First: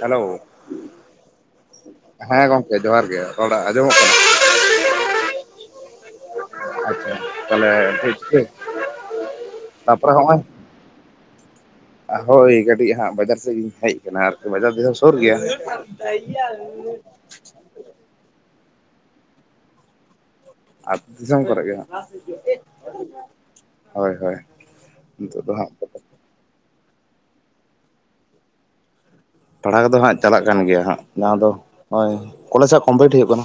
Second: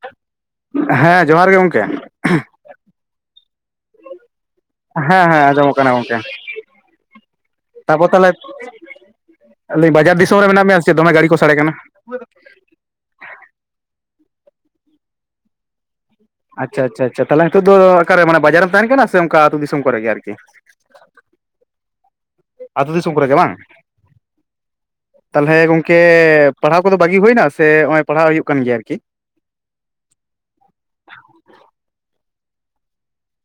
Hello ᱦᱮᱸ ᱡᱚᱦᱟᱨ ᱜᱮ ᱜᱚᱝᱠᱮ ᱦᱮᱸ ᱜᱚᱢᱠᱮ ᱡᱚᱦᱟᱨ ᱜᱮ ᱨᱚᱲ ᱟᱸᱡᱚᱢ ᱚᱜ ᱠᱟᱱᱟ? ᱦᱮᱸ ᱦᱮᱸ ᱟᱸᱡᱚᱢ ᱠᱟᱱᱟ ᱜᱚᱝᱠᱮ ᱟᱪᱪᱷᱟ ᱛᱟᱦᱞᱮ ᱛᱟᱯᱚᱨ ᱴᱷᱤᱠ ᱛᱟᱦᱚᱞᱮ ᱜᱮ ᱵᱟᱡᱟᱨ ᱫᱤᱥᱚᱢ ᱨᱮ ᱢᱮᱱᱟᱜ ᱢᱮᱭᱟ ᱥᱮ ᱪᱮᱫ ᱫᱚᱢᱮ ᱜᱟᱹᱰᱤ ᱠᱚ ᱥᱟᱰᱮ ᱠᱟᱱᱟ? ᱦᱳᱭ ᱠᱟᱹᱴᱤᱡ ᱦᱟᱸᱜ ᱵᱟᱡᱟᱨ ᱥᱮᱫ ᱜᱤᱧ ᱦᱮᱡ ᱟᱠᱟᱱᱟ ᱟᱨᱠᱤ ᱵᱟᱡᱟᱨ ᱛᱮᱫᱚ ᱥᱩᱨ ᱜᱮᱭᱟ ᱟᱪᱪᱷᱟ ᱟᱪᱪᱷᱟ ᱟᱪᱪᱷᱟ ᱛᱟᱦᱮ ᱱᱤᱛᱚᱜ ᱫᱚ ᱚᱠᱟ ᱨᱮ ᱢᱟᱱᱮ ᱵᱟᱡᱟ ᱨᱮᱢ ᱛᱟᱦᱮᱱ ᱠᱟᱱᱟ ᱥᱮ ᱚᱝᱠᱯ. ᱟ ᱟᱹᱛᱩ ᱫᱤᱥᱚᱢ ᱠᱚᱨᱮ ᱜᱮ ᱟᱨᱠᱤ ᱟᱳᱫᱤᱥᱚᱢ ᱠᱚᱨᱮ ᱜᱮ ᱦᱟᱸᱜᱤ ᱦᱮ ᱫ ᱟᱹᱛᱩ ᱫᱤᱥᱚᱢ ᱠᱚᱨᱮ ᱜᱮ ᱵᱟᱝ ᱱᱤᱛᱚᱜ ᱫᱚ ᱛᱟᱦᱚᱞᱮ ᱦᱟᱸᱜ ᱜᱚᱝᱠᱮ ᱯᱟᱲᱦᱟᱣ ᱠᱚᱼᱫᱚ ᱵᱟᱹᱜᱤ ᱦᱩᱭᱱᱟ᱾ ᱥᱮ ᱱᱚᱜᱚᱭ ᱯᱟᱲᱦᱟᱣ ᱦᱩᱭᱩᱜ ᱠᱟᱱ ᱜᱮᱭᱟ? ᱟᱨᱠᱤ ᱯᱟᱲᱦᱟᱣ ᱠᱚᱼᱫᱚ ᱦᱟᱸᱜ ᱪᱟᱞᱟᱜ ᱠᱟᱱ ᱜᱮᱭᱟ᱾ ᱦᱟᱸᱜ ᱡᱟᱦᱟᱸ ᱫᱚ ᱱᱚᱭ ᱠᱚᱞᱮᱡᱽ ᱦᱟᱜ ᱠᱚᱢᱯᱞᱤᱴ ᱦᱩᱭᱩᱜ ᱠᱟᱱᱟ᱾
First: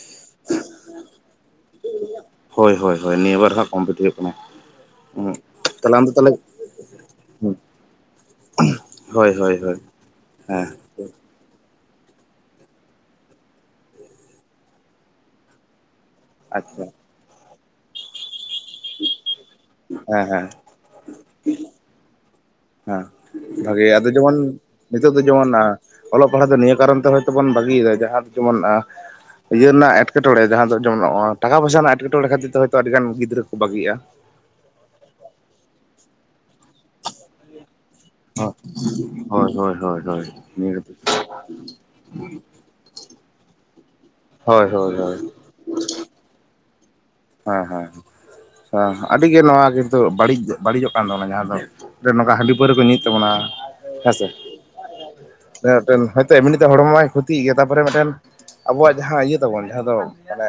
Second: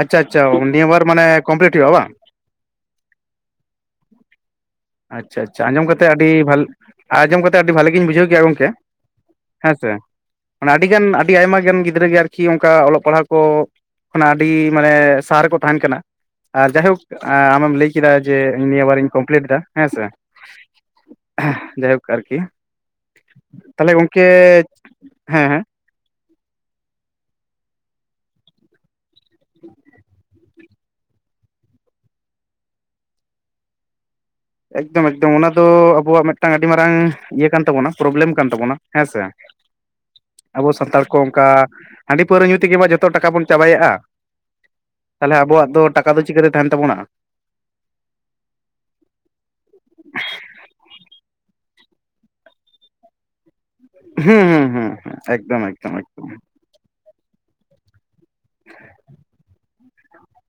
ᱟᱪᱪᱷᱟ, ᱟᱪᱪᱷᱟ ᱱᱤᱭᱟᱹ ᱵᱟᱨ ᱢᱟᱱᱮ ᱠᱚᱢᱯᱞᱤᱴ ᱦᱩᱭᱩᱜᱼᱟ ᱵᱟᱝ᱾ ᱦᱳᱭ, ᱦᱳᱭ, ᱦᱳᱭ ᱱᱤᱭᱟᱹ ᱵᱟᱨ ᱦᱟᱸᱜ᱾ ᱠᱚᱢᱯᱤᱴ ᱦᱩᱭᱩ-ᱜ ᱠᱟᱱᱟ᱾ ᱦᱩᱸ ᱟᱪᱪᱷᱟ, ᱟᱪᱪᱷᱟ ᱟᱸᱡᱚᱢ ᱛᱟᱦᱚᱞᱮ ᱟᱢ ᱠᱟᱛᱮ ᱫᱚ ᱟᱹᱰᱤ ᱛᱟᱦᱚᱞᱮ ᱵᱷᱟᱞ ᱟᱸᱡᱚᱢ ᱠᱟᱛᱮ ᱟᱹᱰᱤ ᱵᱷᱟᱹᱜᱤᱧ ᱵᱩᱡᱷᱽᱟᱹᱣ ᱠᱮᱫᱟ ᱜᱚᱝᱠᱮ᱾ ᱦᱳᱭ ᱦᱳᱭ ᱦᱳᱭ ᱦᱮᱸᱥᱮ ᱦᱮᱸ ᱢᱟᱱᱮ ᱟᱹᱰᱤᱜᱟᱱ ᱟᱹᱰᱤ ᱟᱭᱢᱟ ᱜᱟᱱ ᱜᱤᱫᱽᱨᱟᱹ ᱜᱮ ᱟᱨᱠᱤ ᱚᱱᱠᱟ ᱚᱞᱚᱜ ᱯᱟᱲᱦᱟᱣ ᱠᱚ ᱠᱷᱚᱱᱟᱜ ᱟᱹᱰᱤ ᱢᱟᱱᱮ ᱥᱟᱦᱟ ᱨᱮᱠᱚ ᱛᱟᱦᱮᱱ ᱠᱟᱱᱟ᱾ ᱟᱨ ᱟᱪᱪᱷᱟ ᱡᱟᱭᱦᱳᱠ ᱟᱢᱮᱢ ᱞᱟᱹᱭ ᱠᱮᱫᱟ᱾ ᱡᱮ ᱱᱤᱭᱟᱹ ᱵᱟᱨᱤᱧ ᱠᱚᱢᱯᱞᱤᱴ ᱮᱫᱟ ᱾ ᱦᱮᱸᱥᱮ ᱦᱮᱸ ᱦᱮᱸ ᱡᱟᱭ ᱦᱩᱠ ᱟᱨ ᱠᱤ ᱦᱮᱸ ᱵᱷᱟᱜᱮ ᱟᱫᱚ ᱡᱮᱢᱚᱱ ᱱᱤᱛᱚᱜ ᱫᱚ ᱦᱮᱸ ᱡᱮᱢᱚᱱ ᱦᱮᱸ ᱚᱞᱚᱜ ᱯᱟᱲᱦᱟ-ᱜ ᱫᱚ ᱱᱤᱭᱟᱹ ᱠᱟᱨᱚᱱ ᱛᱮ ᱦᱚᱭᱛᱚ ᱵᱚᱱ ᱵᱟᱹᱜᱤ ᱮᱫᱟ᱾ ᱡᱟᱦᱟᱸ ᱫᱚ ᱡᱮᱢᱚᱱ ᱤᱭᱟᱹ ᱨᱮᱱᱟᱜ ᱮᱸᱴᱠᱮᱴᱚᱬᱮᱸ ᱡᱟᱦᱟᱸ ᱫᱚ ᱡᱮᱢᱚᱱ ᱴᱟᱠᱟ, ᱯᱚᱭᱥ, ᱨᱮᱱᱟᱜ ᱮᱴᱠᱮᱴᱚᱬᱮᱸ ᱠᱷᱟᱛᱤᱨ ᱛᱮ ᱦᱚᱭᱛᱚ ᱟᱹᱰᱤ ᱜᱟᱱ ᱜᱤᱫᱽᱨᱟᱹ ᱠᱚ ᱵᱟᱹᱜᱤᱼᱟ᱾ ᱮᱠᱫᱚᱢ, ᱮᱠᱫᱚᱢ ᱚᱱᱟ ᱫᱚ ᱟᱵᱚᱣᱟ-ᱜ ᱢᱤᱫᱴᱟᱝ, ᱟᱹᱰᱤ ᱢᱟᱨᱟᱝ ᱤᱭᱟᱹ ᱠᱟᱱ ᱛᱟᱵᱚᱱᱟ᱾ ᱯᱨᱚᱵᱽᱞᱮᱢ ᱠᱟᱱ ᱛᱟᱵᱚᱱᱟ᱾ ᱦᱮᱸᱥᱮ ᱦᱳᱭ ᱦᱳᱭ ᱦᱳᱭ ᱦᱳᱭ ᱟᱵᱚ ᱱᱤᱭᱟᱹ ᱥᱟᱱᱛᱟᱲ ᱠᱚ ᱚᱱᱠᱟ ᱦᱟᱺᱰᱤ ᱯᱟᱹᱣᱨᱟᱹ ᱧᱩ ᱛᱤᱜᱤ ᱢᱟ᱾ ᱡᱚᱛᱚ ᱴᱟᱠᱟ ᱵᱚᱱ ᱪᱟᱵᱟᱭᱜᱼᱟ᱾ ᱦᱳᱭ, ᱦᱳᱭ, ᱦᱳᱭ᱾ ᱛᱟᱦᱚᱞᱮ ᱟᱵᱚᱣᱟ-ᱜ ᱫᱚ ᱴᱟᱠᱟ ᱫᱚ ᱪᱤᱠᱟᱛᱮ ᱛᱟᱦᱮᱱ ᱛᱟᱵᱚᱱᱟ᱾ ᱦᱮᱸ, ᱦᱮᱸ, ᱦᱟᱸ ᱟᱹᱰᱤ ᱜᱮ ᱱᱚᱣᱟ ᱠᱤᱱᱛᱩ ᱵᱟᱹᱲᱤᱡ ᱵᱟᱹᱲᱤᱡᱚᱼᱜ ᱠᱟᱱ ᱛᱟᱵᱚᱱᱟ᱾ ᱡᱟᱦᱟᱸ ᱫᱚ ᱱᱚᱝᱠᱟ ᱦᱟᱺᱰᱤ ᱯᱟᱹᱣᱨᱟᱹ ᱠᱚ ᱧᱩᱭᱮᱫ ᱛᱟᱵᱚᱱᱟ ᱦᱮᱸᱥᱮ ᱦᱩᱸ ᱦᱩᱸ ᱦᱩᱸ ᱮᱠᱫᱚᱢ ᱮᱠᱫᱚᱢ ᱦᱳᱭ ᱮᱠᱫᱚᱢ ᱛᱚ ᱮᱢᱱᱤ ᱦᱚᱲᱢᱚᱟᱭ ᱠᱷᱚᱛᱤᱭ ᱜᱮᱭᱟ᱾ ᱛᱟᱯᱚᱨᱮ ᱢᱤᱫᱴᱮᱱ ᱟᱵᱚᱣᱟ-ᱜ ᱡᱟᱦᱟᱸ ᱤᱭᱟᱹ ᱛᱟᱵᱚᱱ ᱡᱟᱦᱟᱸ ᱫᱚ ᱢᱟᱱᱮ